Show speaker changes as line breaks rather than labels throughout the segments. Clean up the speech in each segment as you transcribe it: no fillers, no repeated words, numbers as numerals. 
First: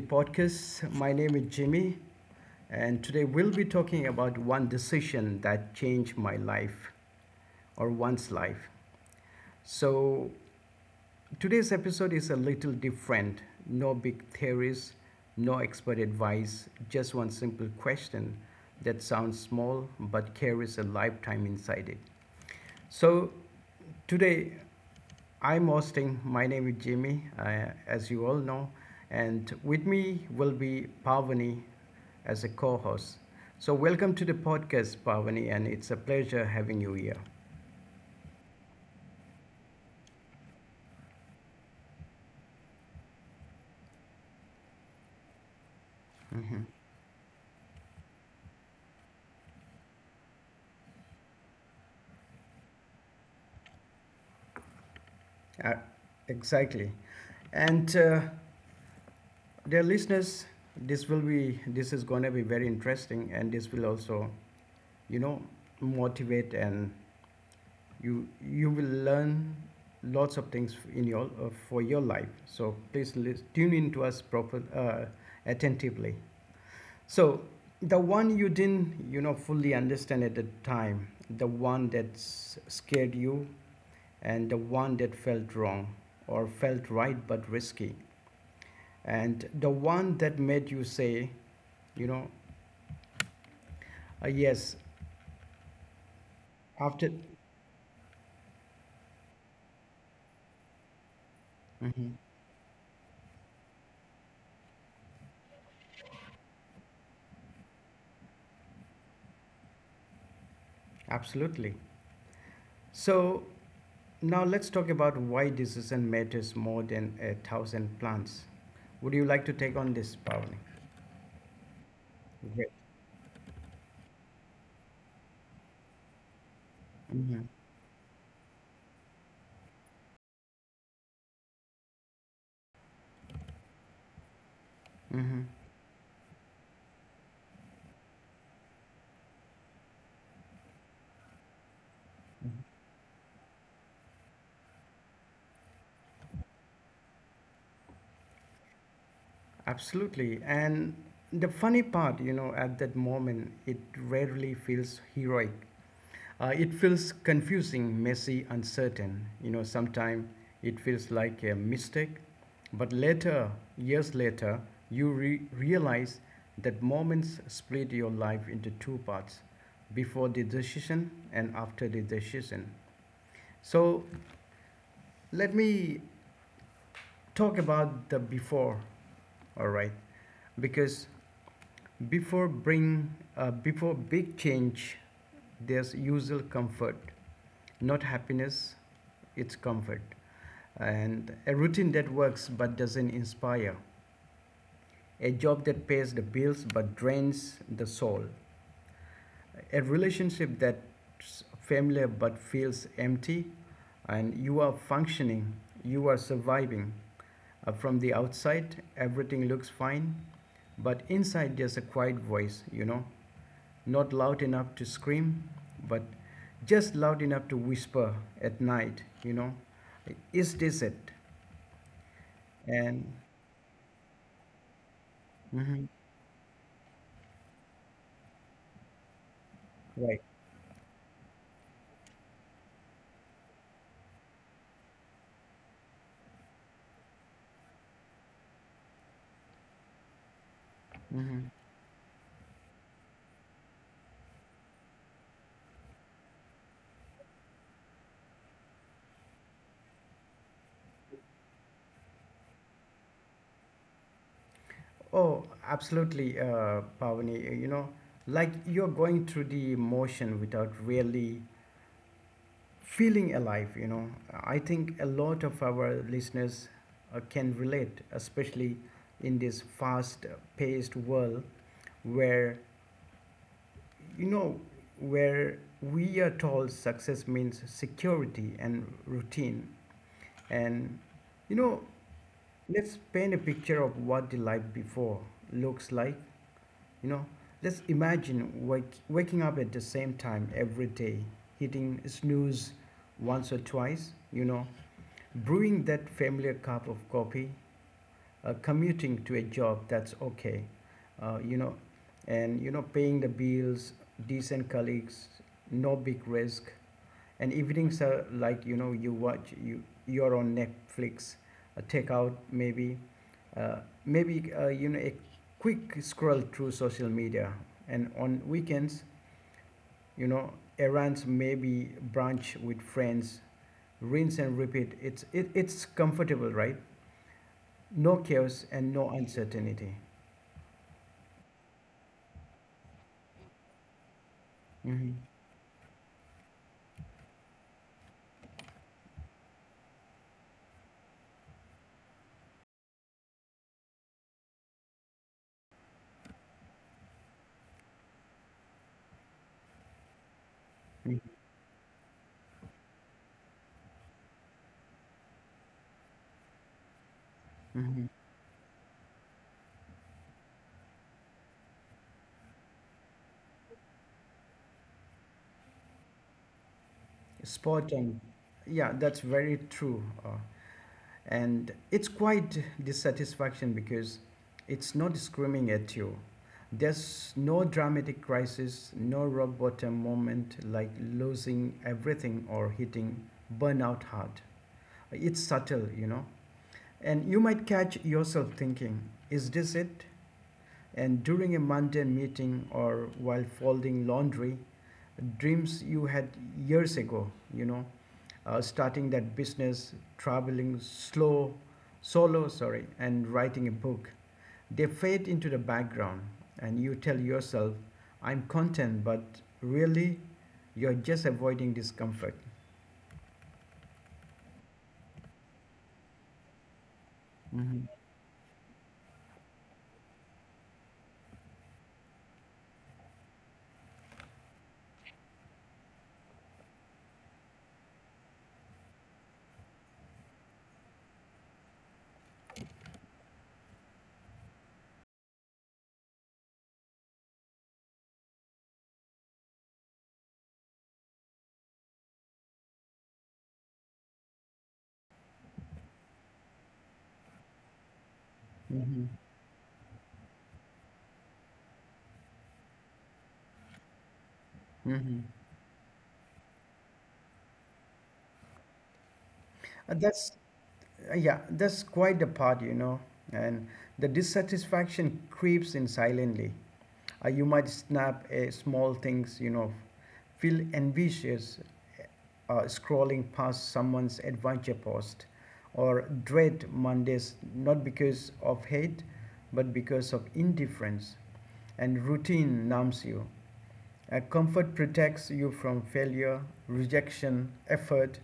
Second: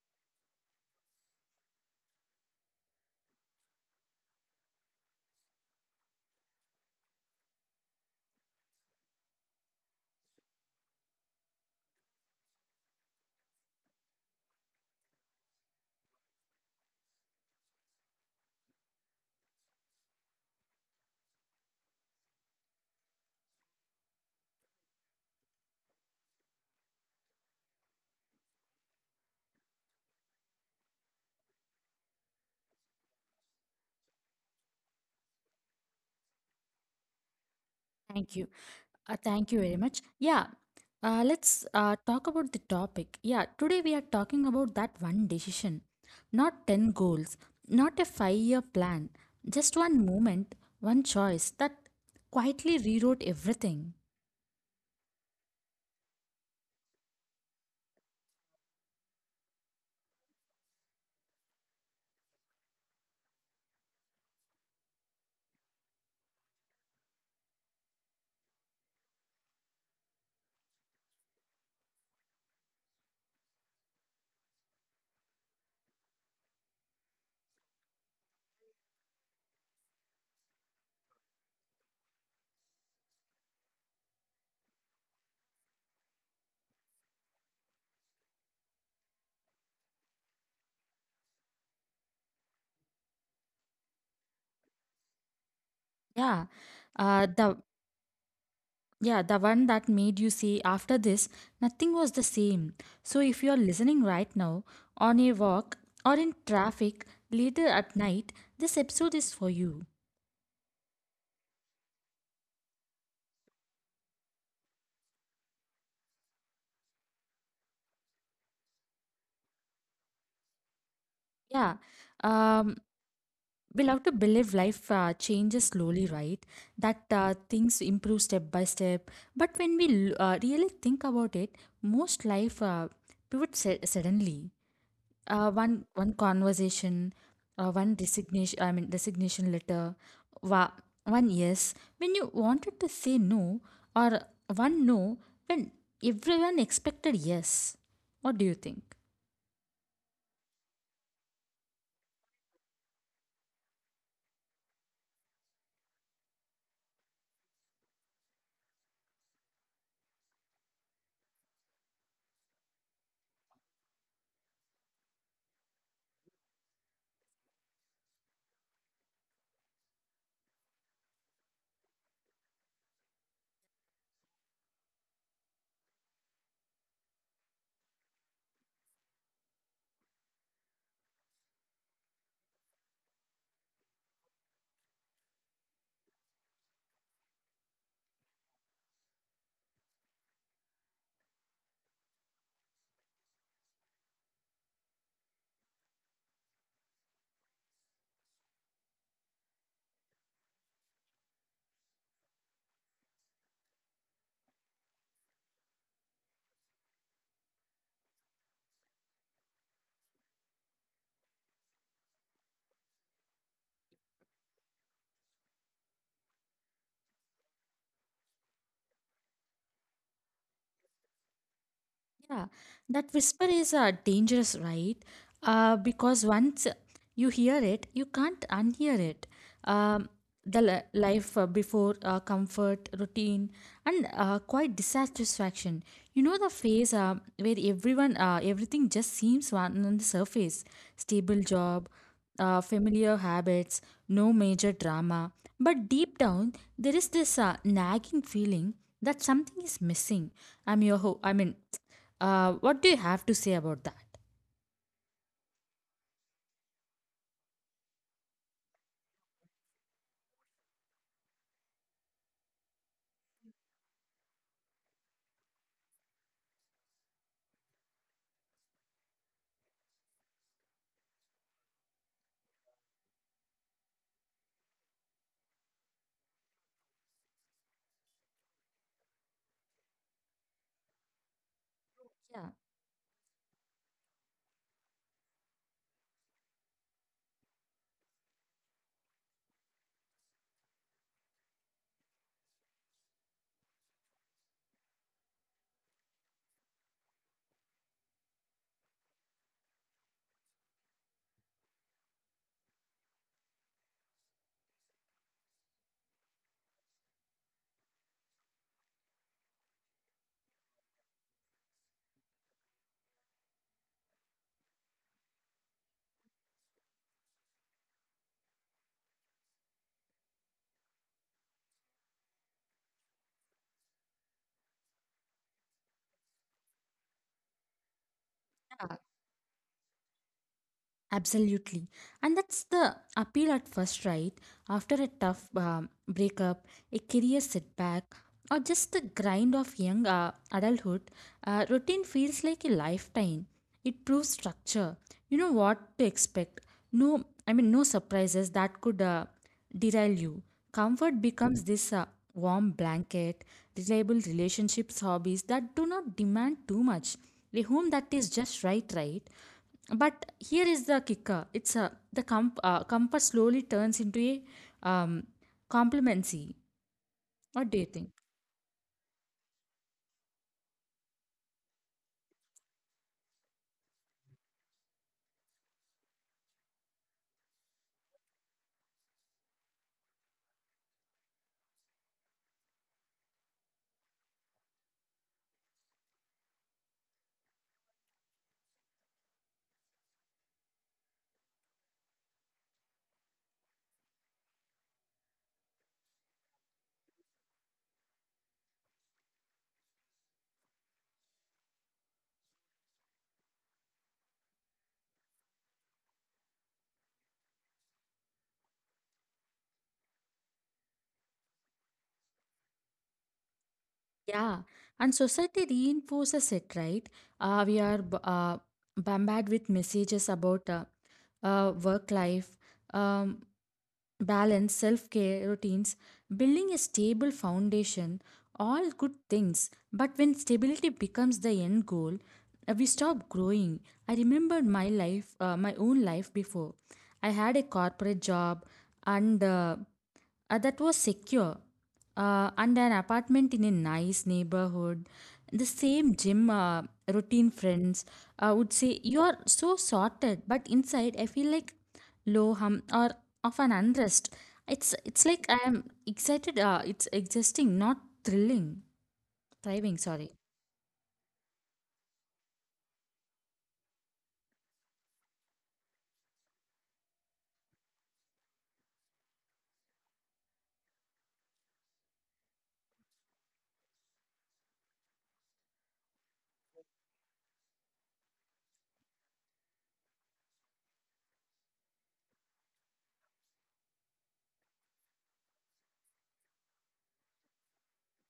podcast. My name is Jimmy, and today we'll be talking about one decision that changed my life or one's life. So, today's episode is a little different. No big theories, no expert advice, just one simple question that sounds small but carries a lifetime inside it. So, today I'm hosting. My name is Jimmy, as you all know, and with me will be Parvani as a co host. So, welcome to the podcast, Parvani, and it's a pleasure having you here.
Thank you. Thank you very much. Yeah, let's talk about the topic. Yeah, today we are talking about that one decision, not
Mhm.
10 goals, not a 5 year plan, just one moment, one choice that quietly rewrote everything.
Uh, exactly. And dear listeners, this is going to be very interesting, and this will also, you know, motivate and you will learn lots of things in your for your life. So please tune in to us proper, attentively. So the one you didn't fully understand at the time, the one that scared you, and the one that felt wrong or felt right but risky, and the one that made you say, you know yes,
Yeah,
after.
uh, the yeah, the one that made you say after this, nothing was
Mhm.
the same. So if you are listening right now, on a walk or in traffic later at night, this episode is for you
Absolutely. So now let's talk about why decision matters more than a thousand plans. Would you like to take on this, Pavani?
Yeah,
Great.
um, we love to believe life changes slowly, right? That
hmm
things improve step by step. But when we really think about it, most life pivots suddenly.
hmm
One conversation, one resignation. I mean, resignation letter. Wa- One yes when you wanted to say no, or one no when everyone expected yes. What do you think?
Absolutely. And the funny part, you know, at that moment, it rarely feels heroic. It feels confusing, messy, uncertain. You know, sometimes it feels like a mistake, but later, years later, you realize that moments split your life into two parts, before the decision and after the decision. So, let me talk about the before, all right? Because before big change, there's usual comfort, not happiness, it's comfort, and a routine that works but doesn't inspire, a job that pays the bills but drains the soul, a relationship that's familiar but feels empty, and you are functioning, you are surviving. From the outside, everything looks fine, but inside there's a quiet voice, you know, not loud enough to scream, but just loud enough to whisper at night, you know, is this it?
Yeah,
And,
that whisper is dangerous, right?
mhm,
Because once you hear it, you can't unhear it. Um
right.
the life before comfort routine and quite dissatisfaction, you know, the phase where everyone everything just seems one on the surface, stable
Mm-hmm.
job, familiar habits, no major drama, but deep down there is this nagging feeling that something is missing. I mean, what do you have to say about that
Oh, absolutely, Pavani. You know, like you're going through the motion without really feeling alive. You know, I think a lot of our listeners can relate, especially in this fast-paced world where, you know, where we are told success means security and routine. And, you know, let's paint a picture of what the life before looks like. You know, just imagine waking up at the same time every day, hitting snooze once or twice, you know, brewing that familiar cup of coffee, commuting to a job that's okay, you know, and, you know, paying the bills, decent colleagues, no big risk, and evenings are like, you know, you your own Netflix, a takeout maybe, uh, maybe you know, a quick scroll through social media, and on weekends, you know, errands, maybe brunch with friends, rinse and repeat. It's comfortable, right? No chaos and
yeah
no uncertainty.
Absolutely. And that's the appeal at first, right? After a
Mm-hmm.
tough breakup, a career setback, or just the grind of young adulthood, routine feels like a lifetime. It proves structure. You know what to expect. No, I mean, no surprises that could derail you. Comfort becomes this warm blanket, reliable relationships, hobbies that do not demand too much. A home that
Mm-hmm.
is just right, right? But here is the kicker. It's a the comp, compass slowly turns into a complacency. What do you
Spot
think?
on. Yeah, that's very true. And it's quite dissatisfaction because it's not screaming at you. There's no dramatic crisis, no rock bottom moment like losing everything or hitting burnout hard. It's subtle, you know, and you might catch yourself thinking, is this it? And during a mundane meeting or while folding laundry, dreams you had years ago, you know, starting that business, traveling slow, solo, sorry, and writing a book. They fade into the background, and you tell yourself, I'm content, but really, you're just avoiding discomfort.
Yeah, and society reinforces it, right? Uh, we
hmm
are b- uh, bombarded with messages about work life, um, balance, self care routines, building a stable foundation, all good things. But when stability becomes the end goal, we stop growing. I remembered my own life before. I had a corporate job and that was secure, and an apartment in a nice neighborhood, the same gym routine, friends. I would say
hmm
you are so sorted, but inside I feel like low hum or of an unrest. It's
hmm
like I am excited it's existing not thrilling thriving sorry
that's, yeah, that's quite the part, you know, and the dissatisfaction creeps in silently. You might snap a small things, you know, feel envious, scrolling past someone's adventure post, or dread Mondays, not because of hate but because of indifference, and routine numbs you. Comfort protects you from failure, rejection, effort,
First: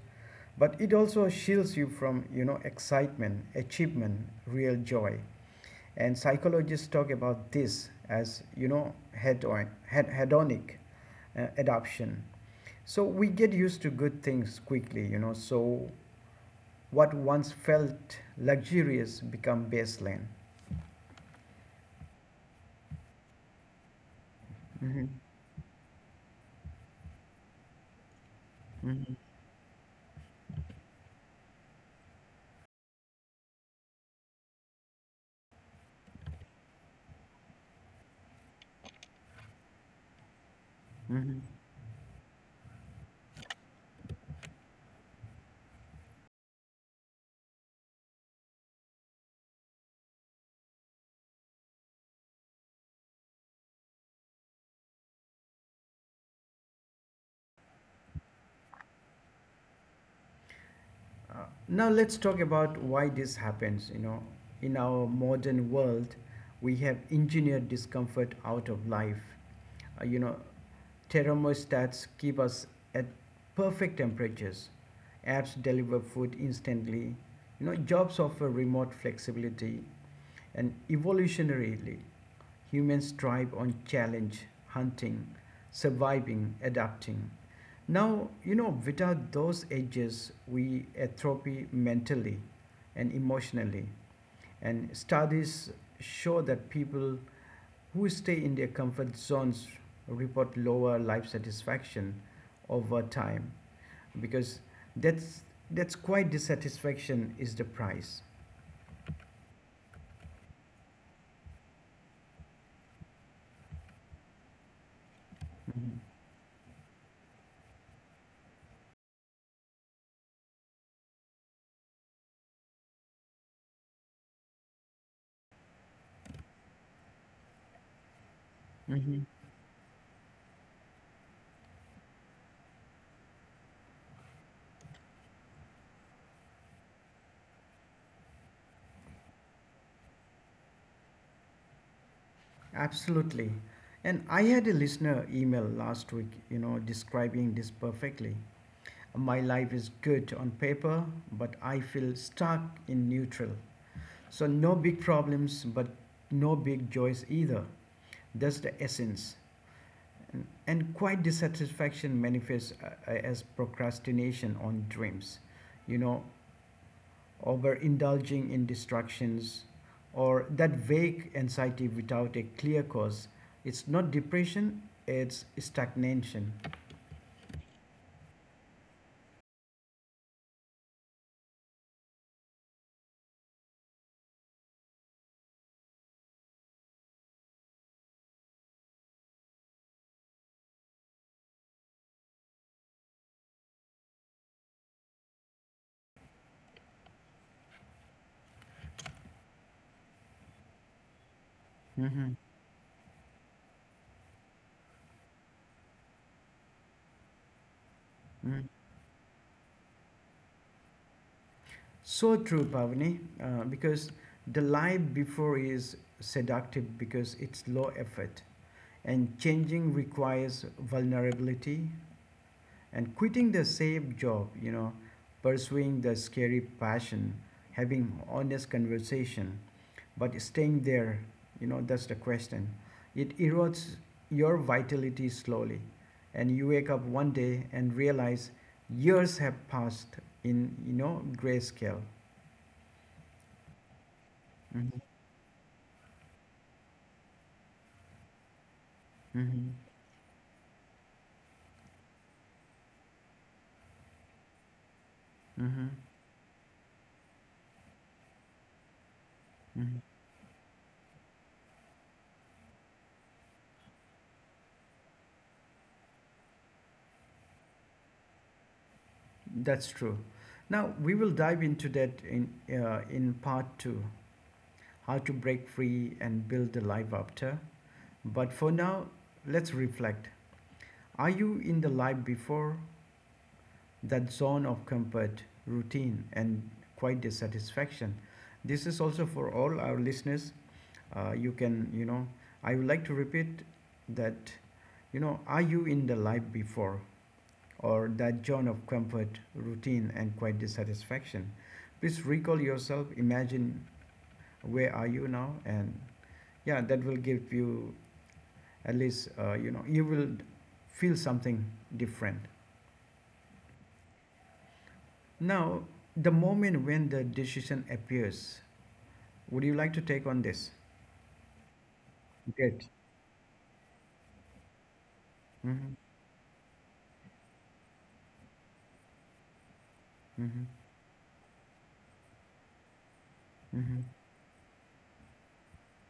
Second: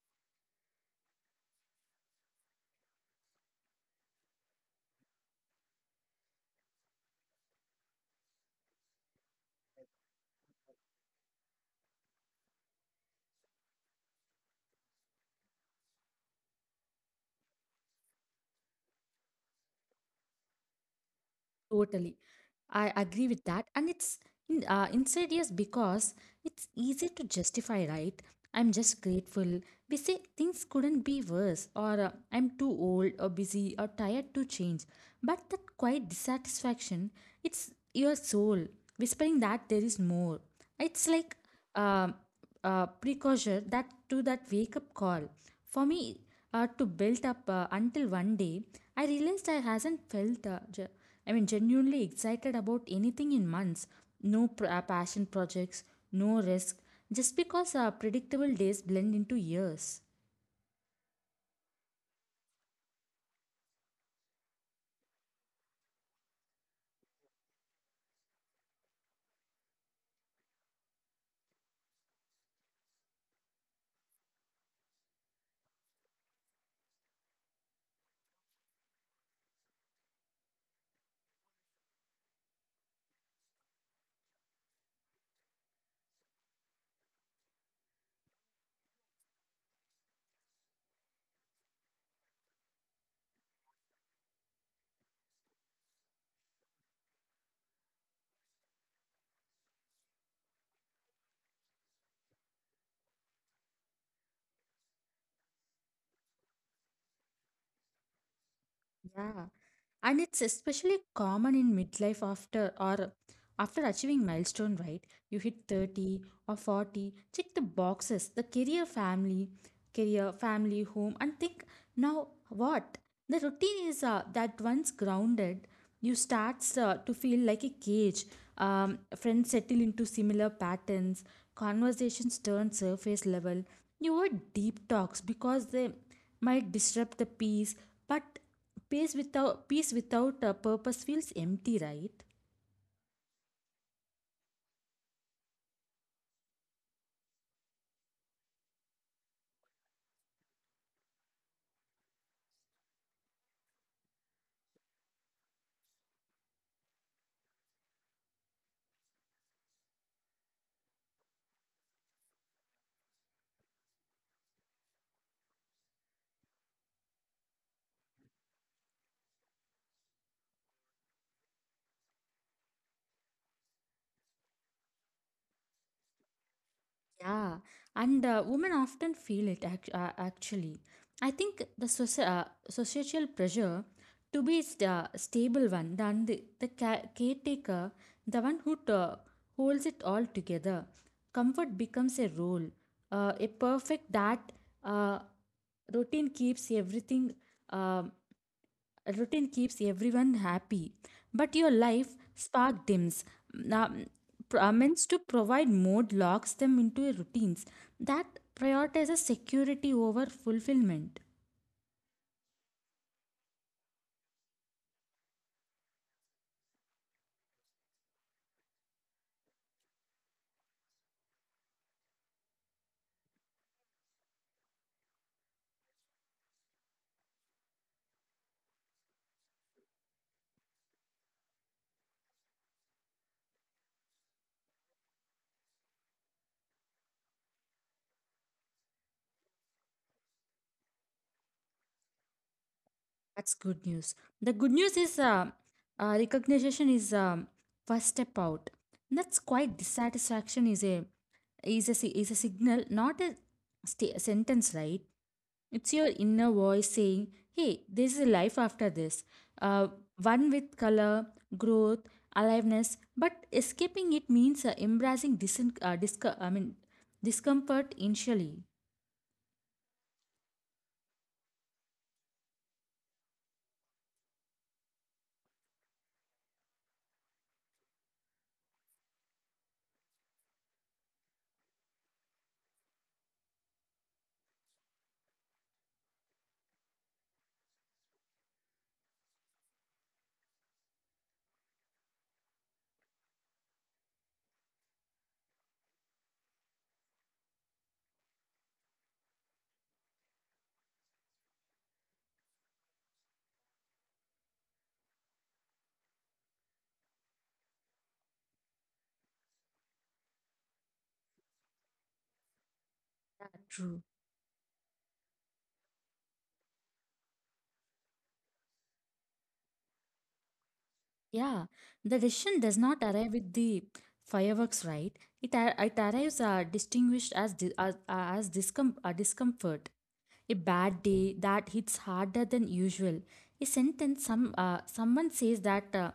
but it also shields you from, you know, excitement, achievement, real joy. And psychologists talk about this as, you know, hedonic adoption. So we get used to good things quickly, you know, so what once felt luxurious become baseline.
Totally. I agree with that. And it's
Mhm,
insidious because it's easy to justify, right? I'm just
mhm,
grateful. We say things couldn't be worse, or I'm too old, or busy, or tired to change. But that quiet dissatisfaction, it's your soul whispering that there is more. It's like
mhm.
um a precursor that to that wake up call. For me, to build up until one day, I realized I hasn't felt, I mean, genuinely excited about anything in months. No passion projects, no risk, just because our predictable days blend into years.
Now let's talk about why this happens, you know, in our modern world. We have engineered discomfort out of life, you know. Thermostats keep us at perfect temperatures. Apps deliver food instantly. You know, jobs offer remote flexibility. And evolutionarily, humans thrive on challenge, hunting, surviving, adapting. Now, you know, without those edges, we atrophy mentally and emotionally. And studies show that people who stay in their comfort zones report lower life satisfaction over time, because that's that's quite dissatisfaction is the price.
Yeah. And it's especially common in midlife after or after achieving milestone, right? You hit 30 or 40, check the boxes, career, family, home, and think now what? The routine is that once grounded, you starts to feel like a cage.
hmm
Friends settle into similar patterns, conversations turn surface level. You avoid deep talks because they might disrupt the peace, but peace without a purpose feels empty, right?
Absolutely. And I had a listener email last week, you know, describing this perfectly. My life is good on paper, but I feel stuck in neutral. So, no big problems, but no big joys either. That's the essence. And quite dissatisfaction manifests as procrastination on dreams, you know, over indulging in distractions, or that vague anxiety without a clear cause. It's not depression, it's stagnation.
Yeah, and women often feel it, actually. I think the societal pressure to be stable one than the caretaker, the one who holds it all together. Comfort becomes a role, a perfect that uh, routine keeps um everyone happy, but your life
Mhm,
spark dims. um, pr- uh, to provide mode locks them into a routines that
mhm.
prioritizes security over fulfillment.
So true, Pavani, because the life before is seductive because it's low effort, and changing requires vulnerability, and quitting the safe job, you know, pursuing the scary passion, having honest conversation, but staying there, you know, that's the question. It erodes your vitality slowly, and you wake up one day and realize years have passed in, you know, grayscale.
That's good news. The good news
Mhm.
is, recognition is first step out. That's
Mhm.
quite dissatisfaction is a is a signal, not a sta sentence, right?
Mhm.
It's your inner voice saying, hey, this is life after this. Uh,
Mhm.
one with color, growth, aliveness, but escaping it means embracing, I mean, discomfort initially.
That's true. Now we will dive into that in part two, how to break free and build the life after. But for now, let's reflect. Are you in the life before, that zone of comfort, routine, and quite dissatisfaction? This is also for all our listeners. You can, you know, I would like to repeat that, you know, are you in the life before, or that zone of comfort, routine, and quite dissatisfaction? Please recall yourself. Imagine where are you now, and yeah, that will give you at least you know, you will feel something different.
True.
Now, the moment when the decision appears, would you like to take on this?
Yeah, the decision does
Great.
not arrive with the fireworks, right? it, ar-
Mm-hmm.
it arrives distinguished as discomfort, a
Mm-hmm.
bad day that hits harder than usual, a
Mm-hmm.
sentence someone says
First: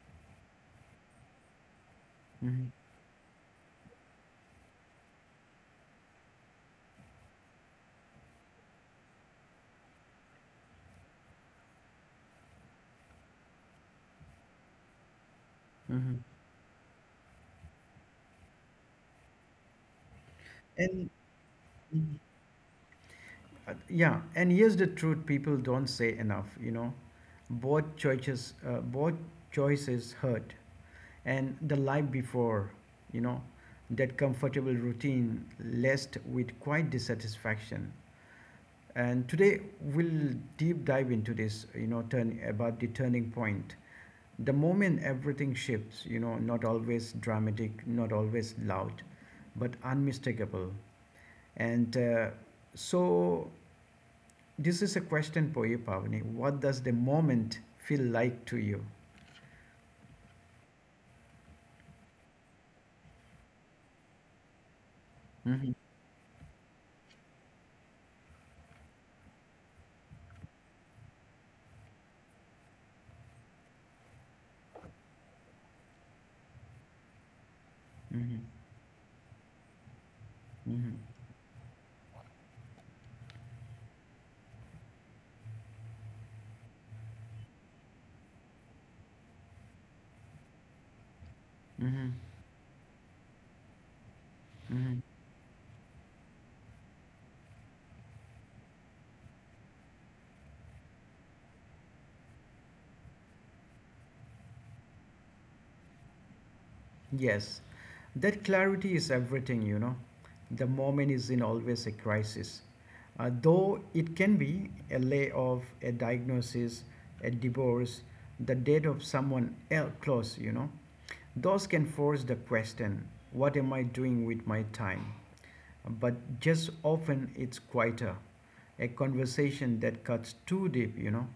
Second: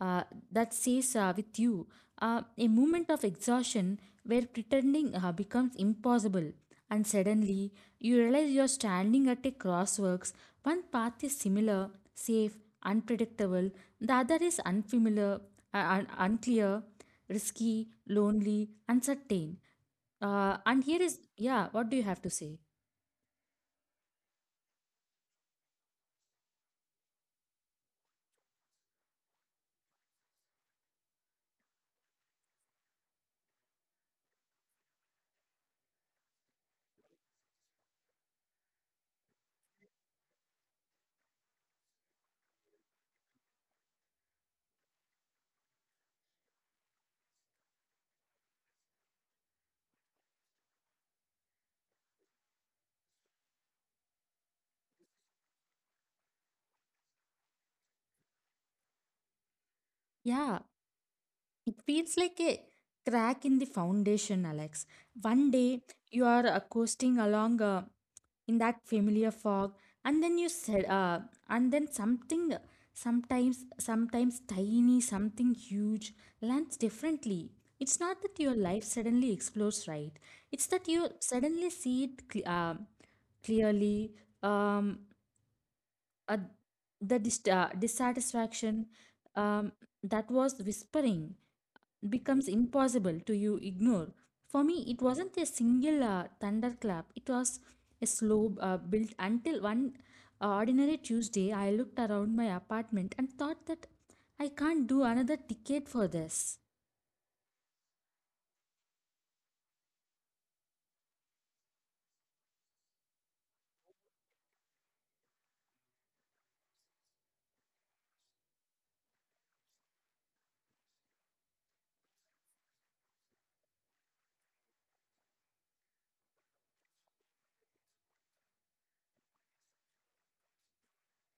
uh, that says with you,
Mm-hmm.
a moment of exhaustion where pretending becomes impossible. And suddenly you realize you're standing at a crossworks. One path is similar, safe, unpredictable. The other is unfamiliar,
Mm-hmm.
unclear, risky, lonely, uncertain. And here
And
is, yeah, what do you
mhm.
have to say?
Uh, yeah, and here's the truth people don't say enough, you know, both choices hurt, and the life before, you know, that comfortable routine laced with quite dissatisfaction. And today we'll deep dive into this, you know, turn about the turning point, the moment everything shifts, you know, not always dramatic, not always loud, but unmistakable. And so this is a question for you, Pavani. What does the moment feel like to you?
Yeah, it feels like a crack in the foundation, Alex. One
Mm-hmm,
day you are coasting along in that familiar fog, and then something, sometimes tiny, something huge lands differently. It's not
mm-hmm,
that your life suddenly explodes, right? It's that
mm-hmm,
you suddenly see it clearly. Um, uh, the dissatisfaction um, that was whispering
mm-hmm,
becomes impossible to you ignore. For me, it
mm-hmm.
wasn't a single thunderclap. It was a slow build until one ordinary Tuesday. I looked around my apartment and thought that I can't do another ticket for this.
Yes, that clarity is everything, you know. The moment is in always a crisis. Though it can be a layoff, a diagnosis, a divorce, the death of someone else close, you know. Those can force the question, what am I doing with my time? But just often it's quieter, a conversation that cuts too deep, you know.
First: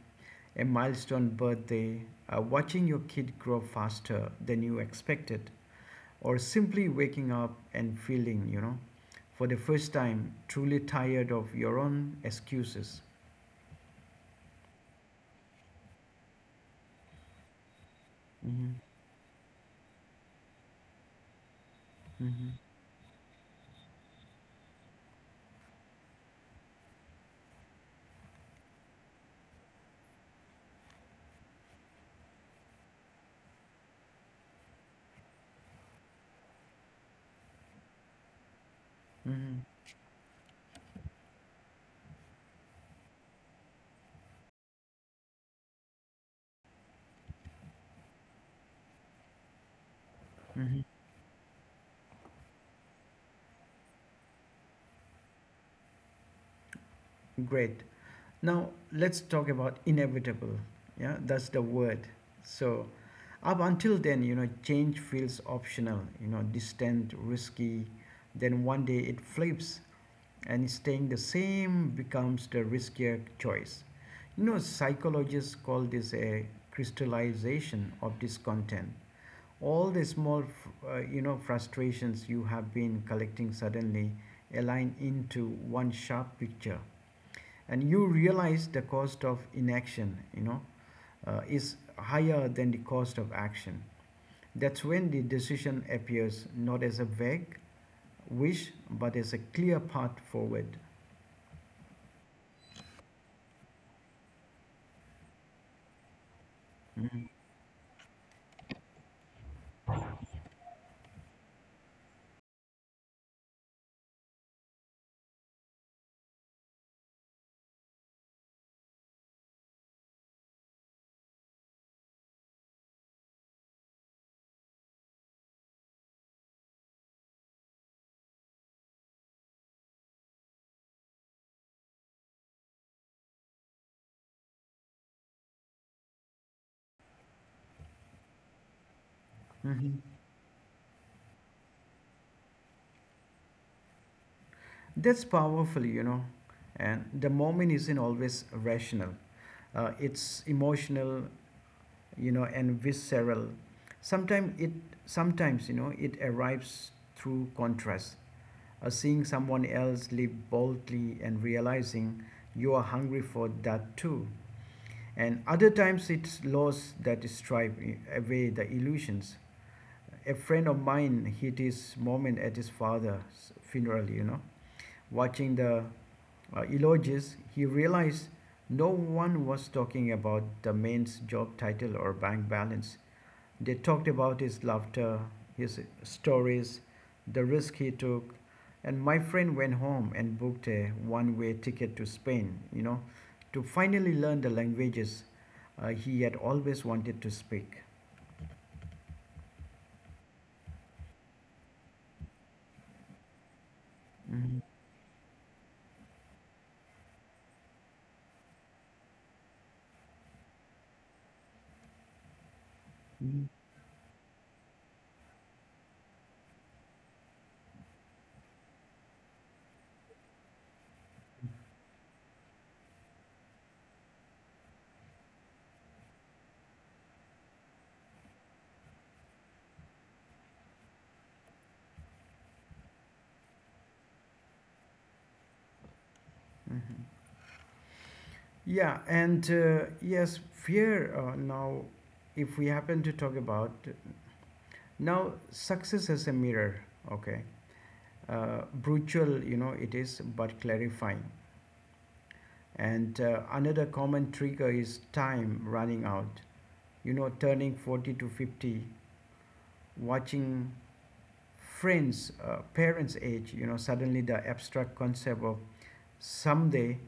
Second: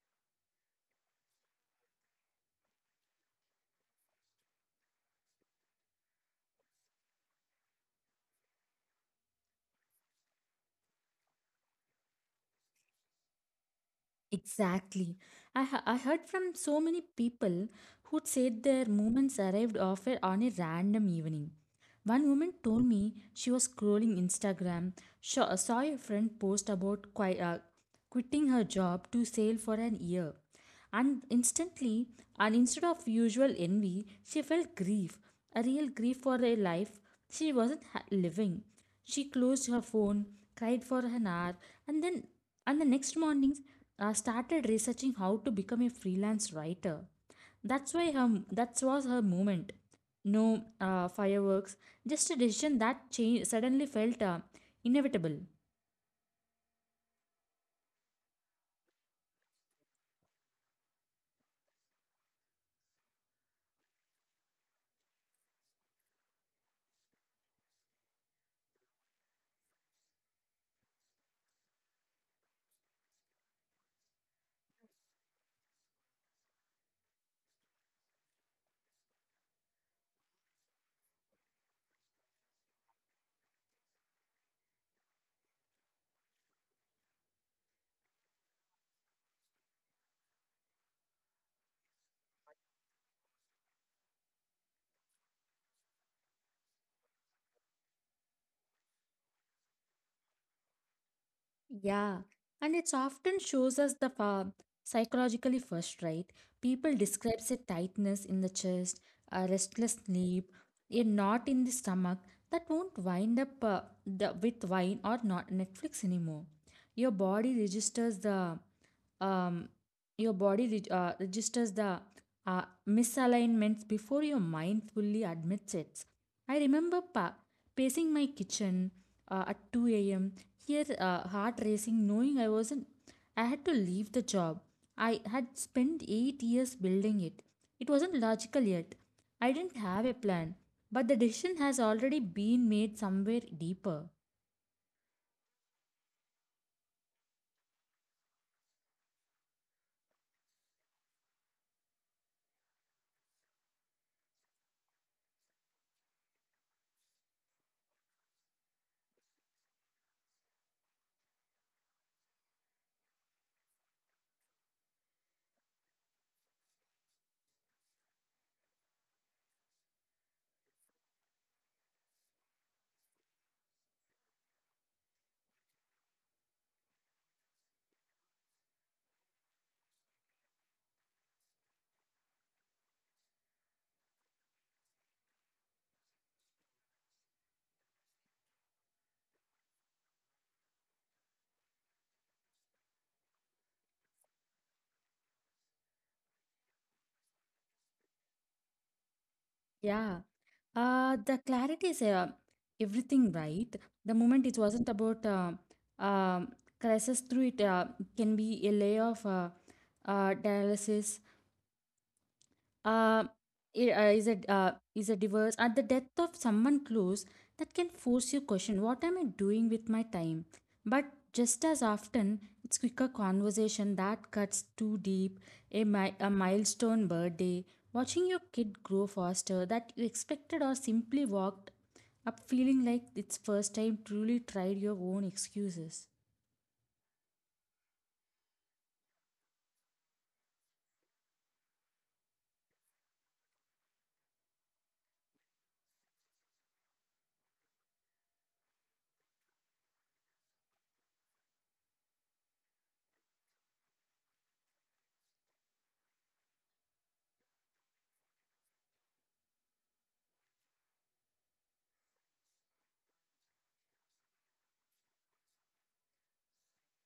A milestone birthday, watching your kid grow faster than you expected, or simply waking up and feeling, you know, for the first time truly tired of your own excuses.
Exactly. I heard from so many people who said
Mhm,
their moments arrived offer on a random evening. One woman
mhm,
told me she was scrolling Instagram, saw a friend post about quitting her job to sail for an year. And instantly, and Instead of usual envy, she felt grief, a real grief for a life she wasn't living. She
mhm.
closed her phone, cried for an hour, and the next mornings, I started researching how to become a freelance writer. That was her moment. No fireworks, just a decision that change, suddenly felt inevitable.
Great. Now let's talk about inevitable. Yeah, that's the word. So up until then, you know, change feels optional, you know, distant, risky. Then one day it flips, and staying the same becomes the riskier choice. You know, psychologists call this a crystallization of discontent. All the small, you know, frustrations you have been collecting suddenly align into one sharp picture, and you realize the cost of inaction, you know, is higher than the cost of action. That's when the decision appears, not as a vague wish, but as a clear path forward.
Yeah, and it often shows us the psychologically first, right? People describes a tightness in the chest, a restless sleep, a knot in the stomach that won't wind up with wine or not Netflix anymore. Your body registers the um, registers the uh, misalignments before your mind fully admits it. I remember pa pacing my kitchen at 2 a.m. Here, heart racing, knowing I wasn't, I had to leave the job. I had spent 8 years building it. It wasn't logical yet. I didn't
Mhm.
have a plan, but the decision has already been made somewhere deeper.
That's powerful, you know. And the moment isn't always rational. It's emotional, you know, and visceral. Sometimes it, sometimes, you know, it arrives through contrast. Seeing someone else live boldly and realizing you are hungry for that too. And other times it's loss that stripe away the illusions. A friend of mine hit his moment at his father's funeral, you know, watching the eulogies, he realized no one was talking about the man's job title or bank balance. They talked about his laughter, his stories, the risk he took. And my friend went home and booked a one way ticket to Spain, you know, to finally learn the languages he had always wanted to speak.
Yeah, the clarity is everything, right? The moment it
Mhm.
wasn't about um crisis through it can be a layoff, dialysis, uh,
Mhm.
is a divorce at the death of someone close that can force you question what am I doing with my time. But just as often it's quicker conversation that cuts too deep, a milestone birthday, watching your kid grow faster that you expected, or simply walked up feeling like it's first time truly tried your own excuses.
Mhm. Yeah, and, yes, fear now, if we happen to talk about now, success as a mirror, okay, brutal, you know, it is, but clarifying. And another common trigger is time running out, you know, turning 40 to 50, watching friends, parents age, you know. Suddenly the abstract concept of someday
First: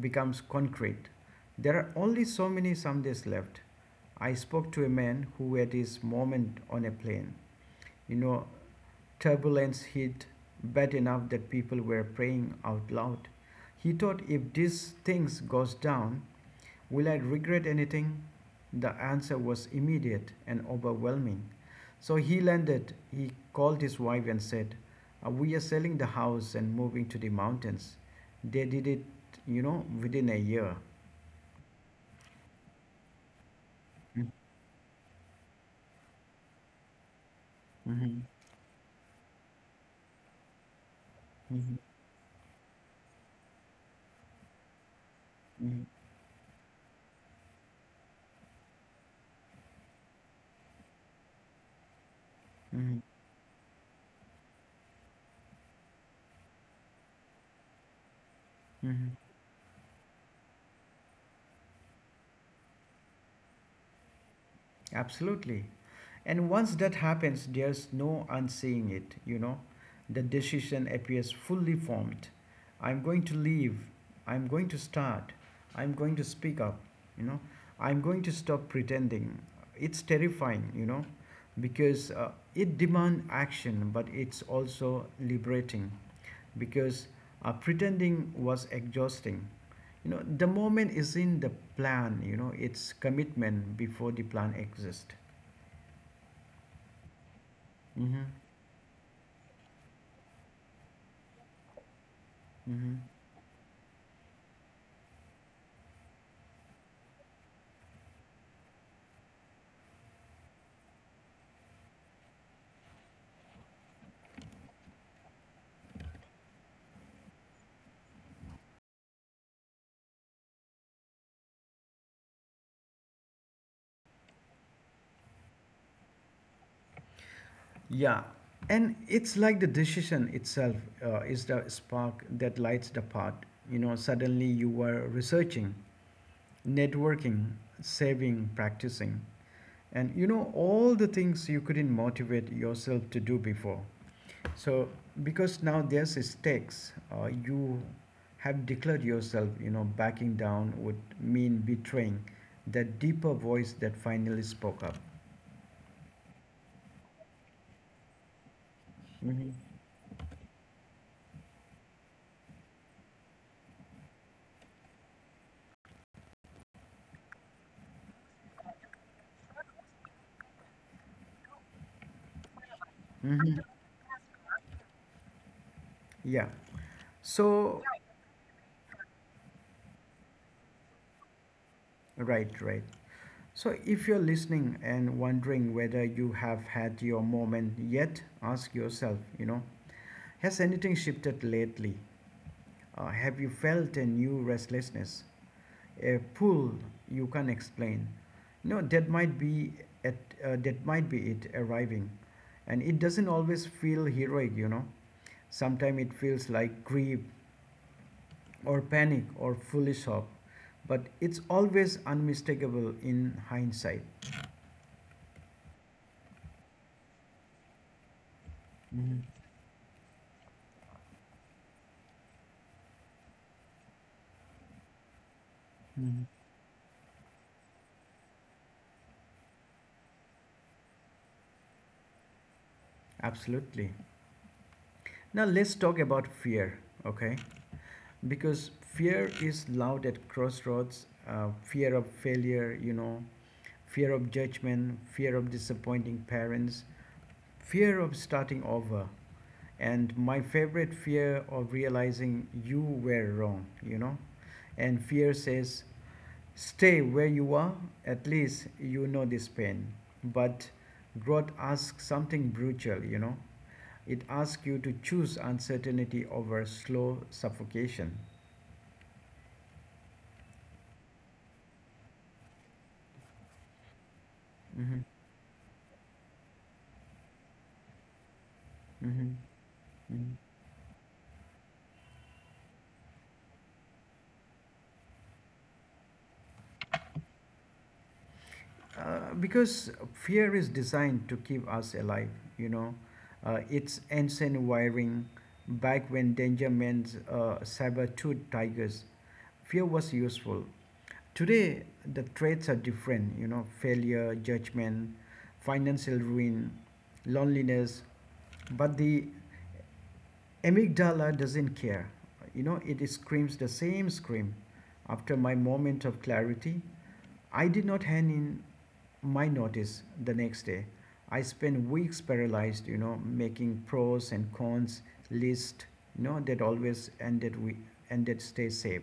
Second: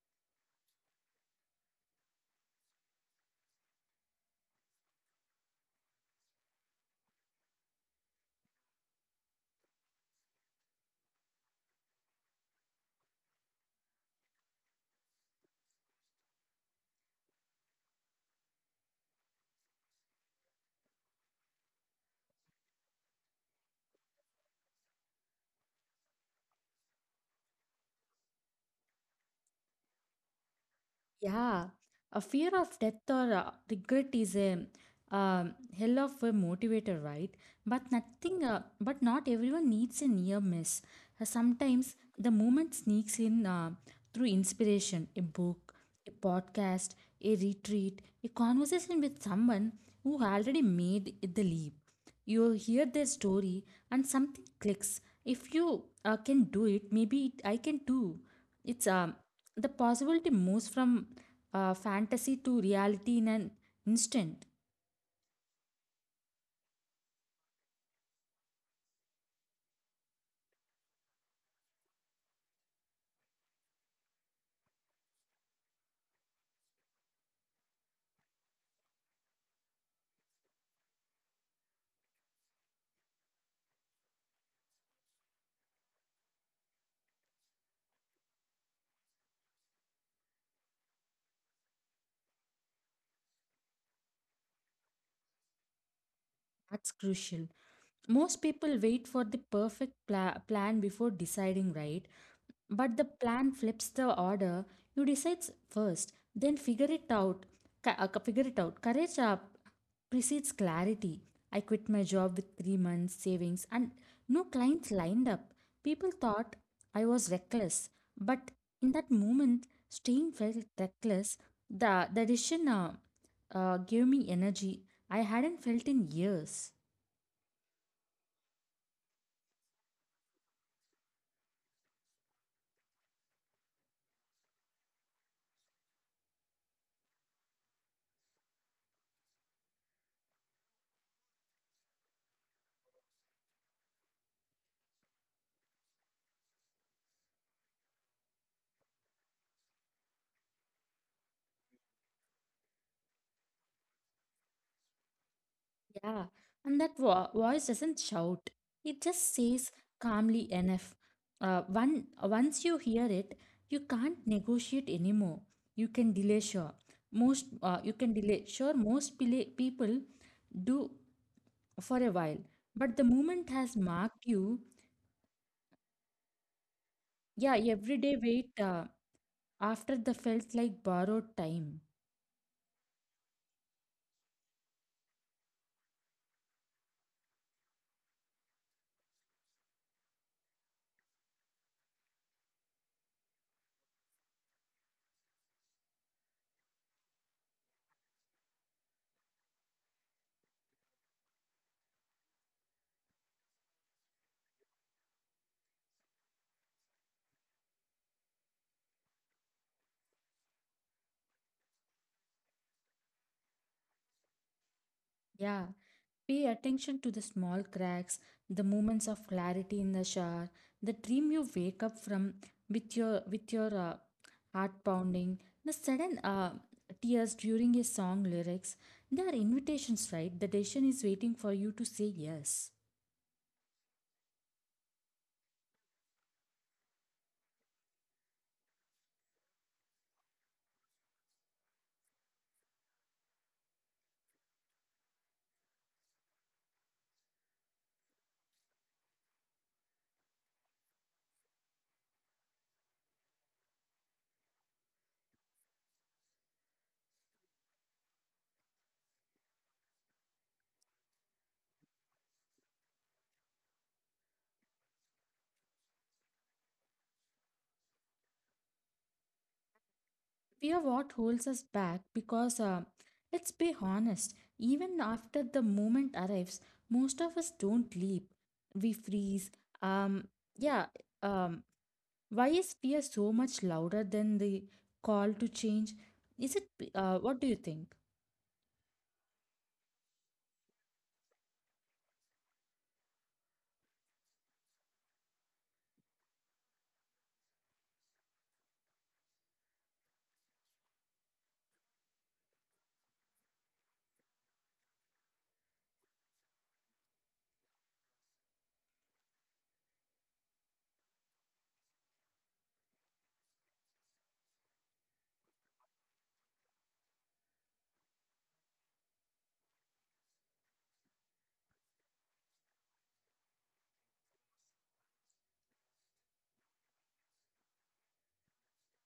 becomes concrete. There are only so many somedays left. I spoke to a man who had his moment on a plane. You know, turbulence hit bad enough that people were praying out loud. He thought, if these things goes down, will I regret anything? The answer was immediate and overwhelming. So he landed. He called his wife and said, "We are selling the house and moving to the mountains." They did it, you know, within a year.
Yeah, a fear of death or regret
Mm-hmm.
is a hell of a motivator, right? But
Mm-hmm.
nothing, but not everyone needs a near miss. Sometimes the moment sneaks in through inspiration, a book, a podcast, a retreat, a conversation with someone who already made the leap. You hear
Mm-hmm.
their story and something clicks. If you can do it, maybe it, I can too. It's
Mm-hmm.
The possibility moves from fantasy to reality in an instant.
Absolutely. And once that happens, there's no unseeing it. The decision appears fully formed. I'm going to leave. I'm going to start. I'm going to speak up, you know. I'm going to stop pretending. It's terrifying because it demands action, but it's also liberating because pretending was exhausting. The moment is in the plan, it's commitment before the plan exists.
That's crucial.
Hmm.
Most people wait for the perfect plan before deciding, right? But
Hmm.
the plan flips the order. You decide first, then figure it out. Figure it out. Courage up precedes clarity. I quit my job with 3 months savings and no clients lined up. People thought I was reckless, but in that moment, staying felt reckless. The decision gave me energy I hadn't felt in years.
Yeah, and it's like the decision itself is the spark that lights the path. You know, suddenly you were researching, networking, saving, practicing, and all the things you couldn't motivate yourself to do before. So, because now there's stakes, you have declared yourself, backing down would mean betraying that deeper voice that finally spoke up.
Yeah, and that voice doesn't shout. It just says
Mm-hmm.
calmly enough. Once you hear it, you can't negotiate anymore. You can delay, sure. Most people do for a while. But the moment
Mm-hmm.
has marked you.
Yeah.
Yeah,
So
everyday wait after the felt like borrowed time.
right, right. So if you're listening and wondering whether you have had your moment yet, ask yourself, has anything shifted lately? Have you felt a new restlessness, a pull you can't explain? No, that might be at that might be it arriving, and it doesn't always feel heroic. Sometimes it feels like grief or panic or foolish hope, but it's always unmistakable in hindsight.
Yeah, pay attention to the small cracks, the moments of
Mhm,
clarity in the shower, the dream you wake up from with your heart pounding, the sudden
mhm.
tears during a song lyrics. They are invitations, right? The decision is waiting for you to say yes.
Absolutely. Now let's talk about fear, okay? Because fear is loud at crossroads. Fear of failure, fear of judgment, fear of disappointing parents, fear of starting over, and my favorite, fear of realizing you were wrong. And fear says, stay where you are. At least you know this pain. But growth asks something brutal. It asks you to choose uncertainty over slow suffocation.
Fear what holds us back because let's be honest. Even
Mhm,
after the moment arrives, most of us don't leap. We
mhm,
freeze. Um,
mhm.
yeah. Um, Why is fear so much louder than the call to change? What do you think?
Because fear is designed to keep us alive, you know. It's ancient wiring. Back when danger meant saber-toothed tigers, fear was useful. Today, the traits are different, failure, judgment, financial ruin, loneliness. But the amygdala doesn't care. You know, it screams the same scream. After my moment of clarity, I did not hand in my notice the next day. I spent weeks paralyzed, making pros and cons list, that always ended stay safe.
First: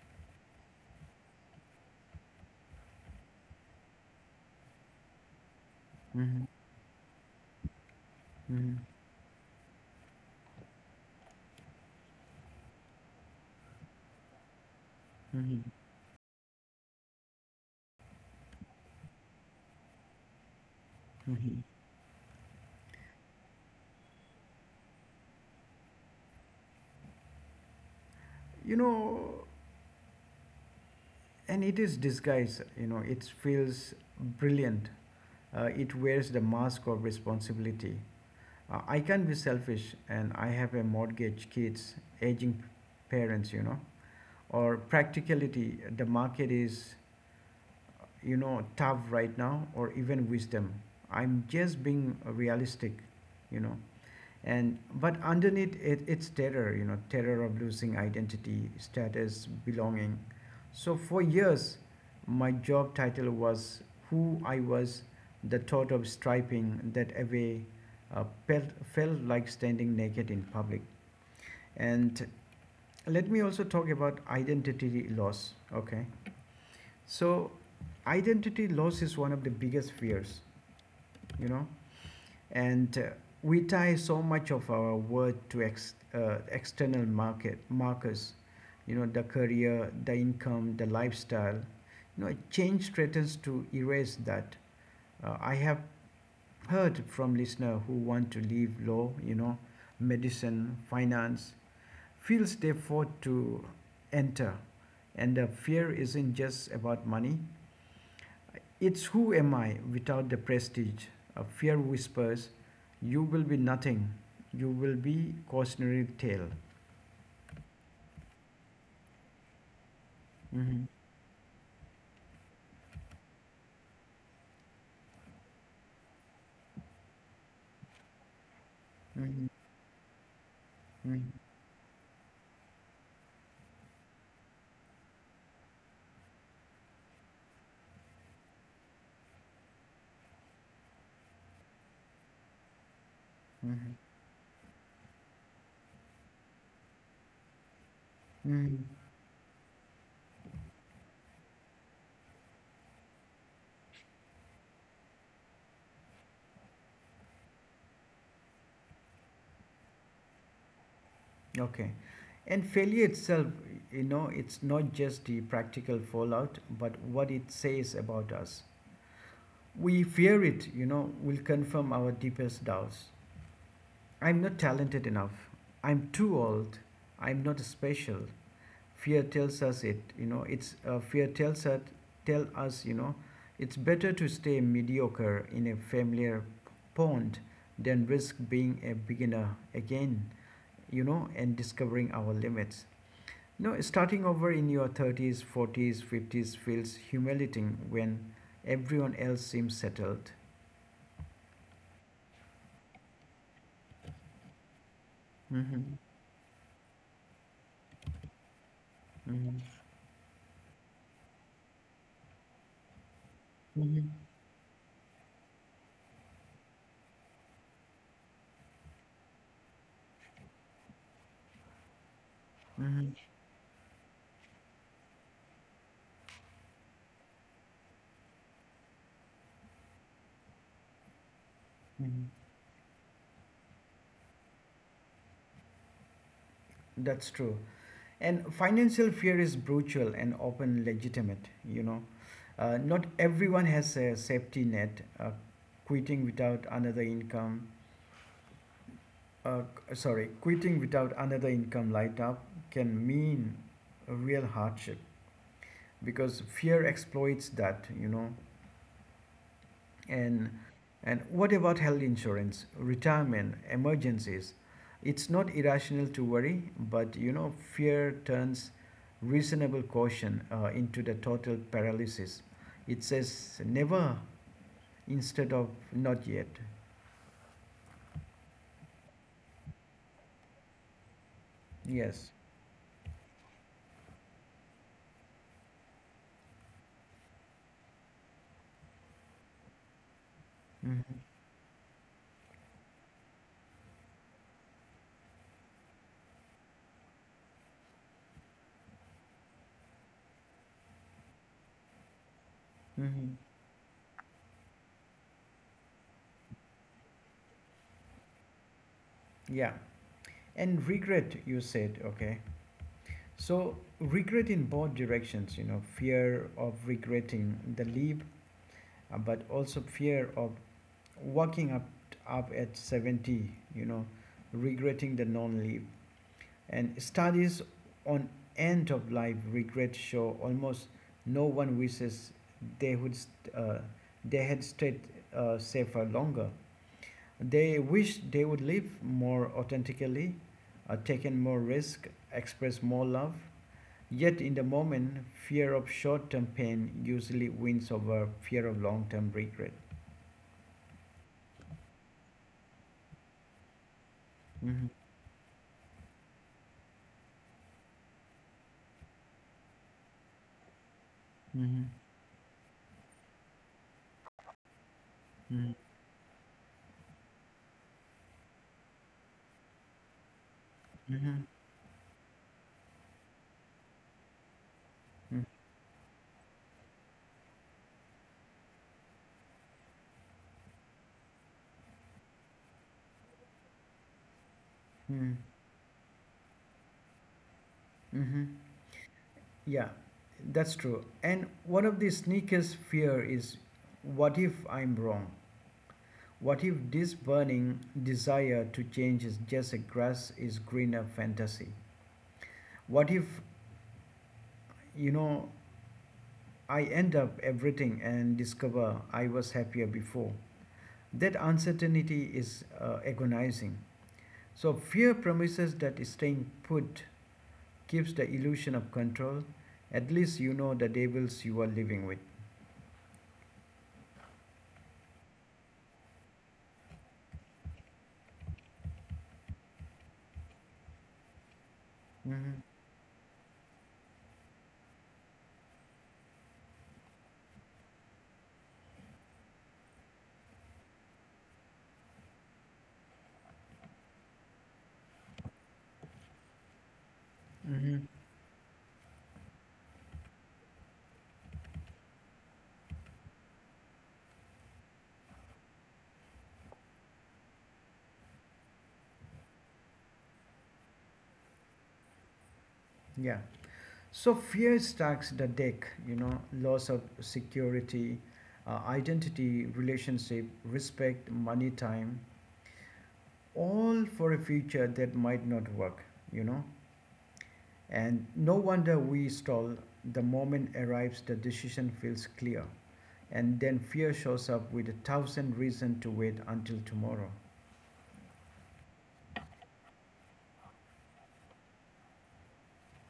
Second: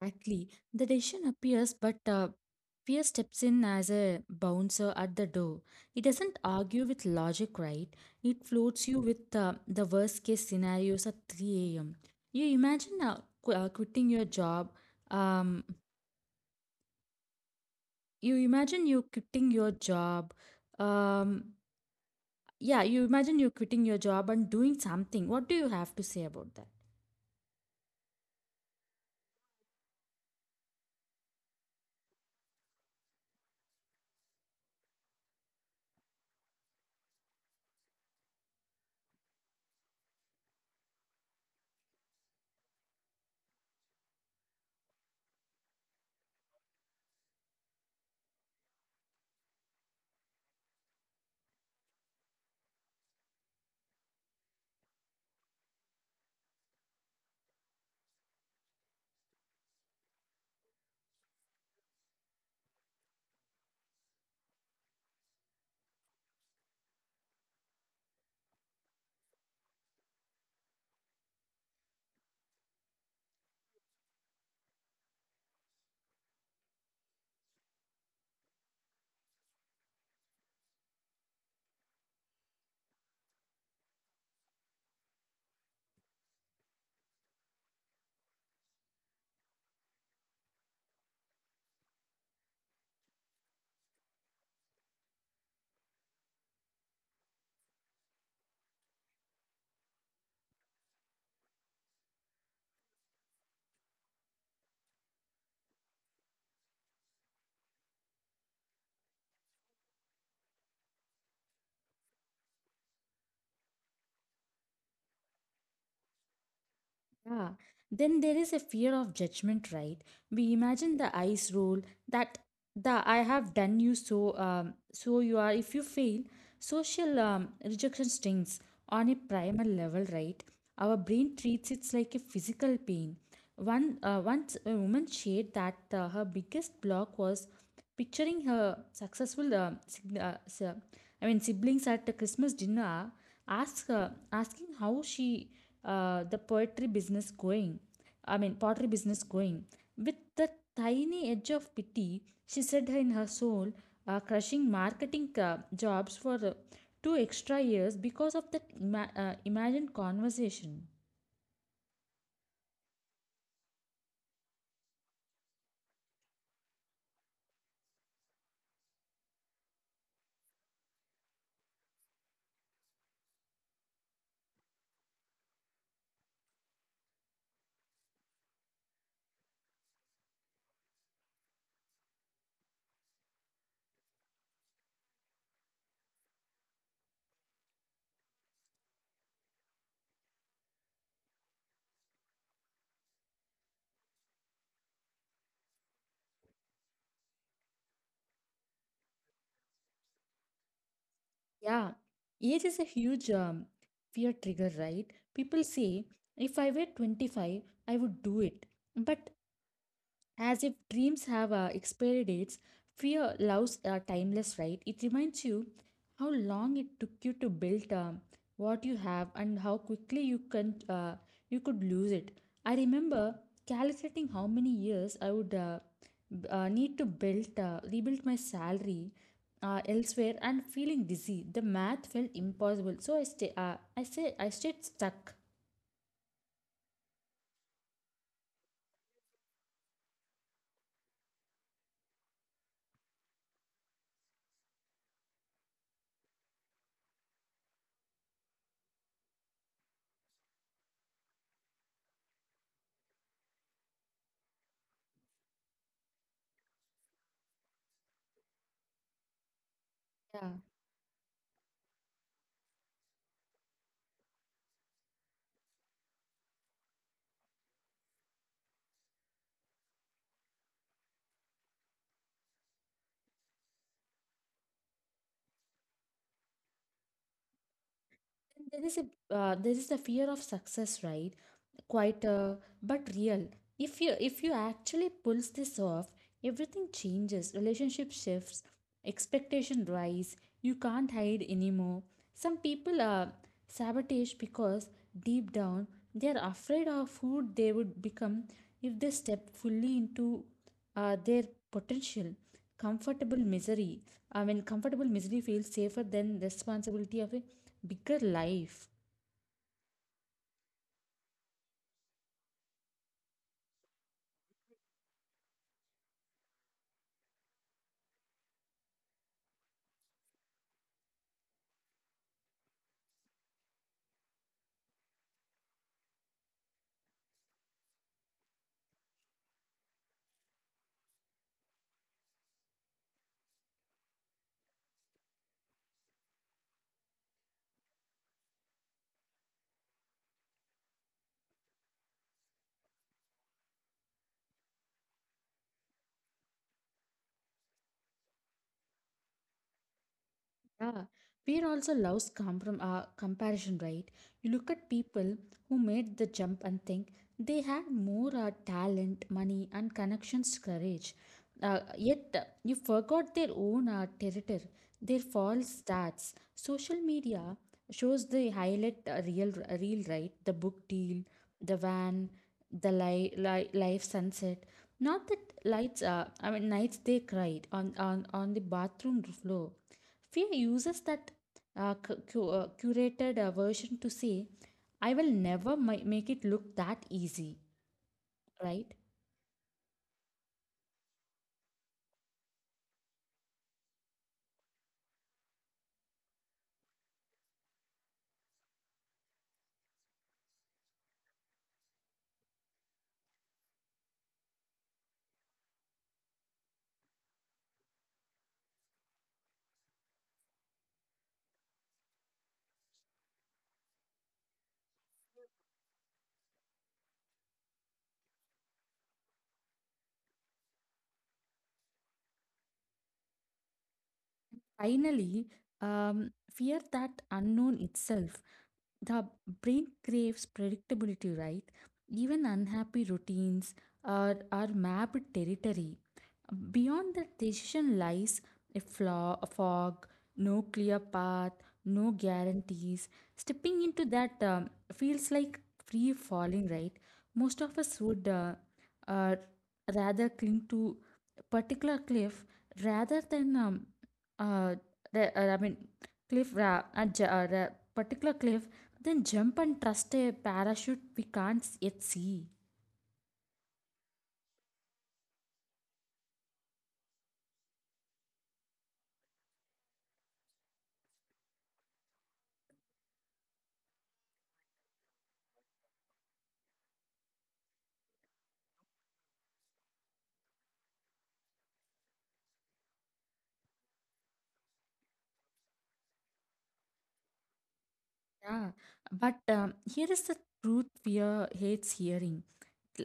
Exactly. The decision appears, but fear steps in as a bouncer at the door. It doesn't
Hmm.
argue with logic, right? It
Hmm.
floats you with the worst case scenarios at 3 a.m. You imagine quitting your job.
Hmm.
Um, you imagine you quitting your job. Um,
Hmm.
yeah, you imagine you quitting your job and doing something. What do you have to say about that?
You know, and it is disguise, it feels brilliant. It wears the mask of responsibility. I can't be selfish, and I have a mortgage, kids, aging parents, you know. Or practicality, the market is, tough right now, or even wisdom. I'm just being realistic, you know and but underneath it, it's terror, terror of losing identity, status, belonging. So for years my job title was who I was. The thought of striping that away uh, felt, felt like standing naked in public. And let me also talk about identity loss, okay? So identity loss is one of the biggest fears, you know. And we tie so much of our worth to external market markers, the career, the income, the lifestyle. Change threatens to erase that. Uh, I have heard from listeners who want to leave law, medicine, finance, fields they fought to enter, and the fear isn't just about money, it's who am I without the prestige. A fear whispers, you will be nothing. You will be cautionary tale.
Yeah. Then there is a fear of judgment, right? We
Mhm,
imagine the eyes roll that the I have done you so you are if you fail social rejection stings on a
mhm,
primal level, right? Our
mhm,
brain treats it like a physical pain. One once a woman shared that her biggest block was picturing her successful I mean siblings at the Christmas dinner
mhm,
asking how she the poetry business going. I mean, pottery
mhm.
business going with the tiny edge of pity. She said in her soul crushing marketing jobs for two extra years because of that imagined conversation.
Okay. And failure itself, it's not just the practical fallout, but what it says about us. We fear it, will confirm our deepest doubts. I'm not talented enough. I'm too old. I'm not special. Fear tells us it you know it's fear tells us tell us it's better to stay mediocre in a familiar pond than risk being a beginner again, and discovering our limits. Starting over in your 30s, 40s, 50s feels humiliating when everyone else seems settled.
Yeah, age is a huge fear trigger, right? People
Hmm.
say if I were 25 I would do it, but
Hmm.
as if dreams have expiry dates, fear loves are
Hmm.
timeless, right? It reminds you how long it took you to build what you have and how quickly you can you could lose it. I remember calculating how many years I would need to build rebuild my salary elsewhere and feeling dizzy. The math
Hmm.
felt impossible, so I stay. I stayed stuck.
That's true. And financial fear is brutal and often legitimate, you know. Not everyone has a safety net. Quitting without another income, uh, Quitting without another income light up can mean a real hardship because fear exploits that, you know.
Yeah.
And and what about health insurance, retirement, emergencies? It's not irrational to worry, but you know, fear turns reasonable caution into the total paralysis. It says never instead of not yet.
And There is a there is the fear of success, right? Quite
Yes.
but real. If you actually pulls this off, everything changes. Relationship shifts, expectation rise. You can't
Mm-hmm.
hide anymore. Some people are sabotage because deep down they are afraid of who they would become if they step fully into their potential.
Mm-hmm.
Comfortable misery. I mean, comfortable misery feels safer than responsibility of a bigger life.
Yeah. And regret, you said, okay. So, regret in both directions, fear of regretting the leap, but also fear of walking up at 70, regretting the non leap. And studies on end of life regret show almost no one wishes they would st- uh, they had stayed safer longer. They wish they would live more authentically, taken more risk, express more love. Yet in the moment, fear of short-term pain usually wins over fear of long-term regret.
Yeah, fear also loves comparison, right? You look at
Mm-hmm.
people who made the jump and think they had more talent, money, and connections, courage.
Mm-hmm.
Yet you forgot their own territory, their
Mm-hmm.
false stats. Social media shows the highlight real, right? The book deal,
Mm-hmm.
the van, the life sunset. Not that lights. I mean, nights they cried on the bathroom floor. Fear uses that curated version to say, I will
Mm-hmm.
never make it look that easy,
Mm-hmm.
right?
Yeah, that's true. And one of the sneakiest fear is, what if I'm wrong? What if this burning desire to change is just a grass is greener fantasy? What if, you know, I end up everything and discover I was happier before. That uncertainty is agonizing. So, fear promises that staying put gives the illusion of control. At least you know the devils you are living with.
Finally, fear that unknown itself. The brain craves predictability, right? Even
Mm-hmm.
unhappy routines are mapped territory. Beyond that decision lies a flaw, a fog, no clear path, no guarantees. Stepping into that feels like free falling, right? Most of us
Mm-hmm.
would uh, rather cling to a particular cliff rather than uh, I mean cliff ra- a j- ra- particular cliff, then jump and trust a parachute we can't yet see.
Yeah. So, fear stacks the deck, loss of security, identity, relationship, respect, money, time, all for a future that might not work, you know. And no wonder we stall. The moment arrives, the decision feels clear. And then fear shows up with a thousand reasons to wait until tomorrow.
Yeah, but here is the truth fear hates hearing.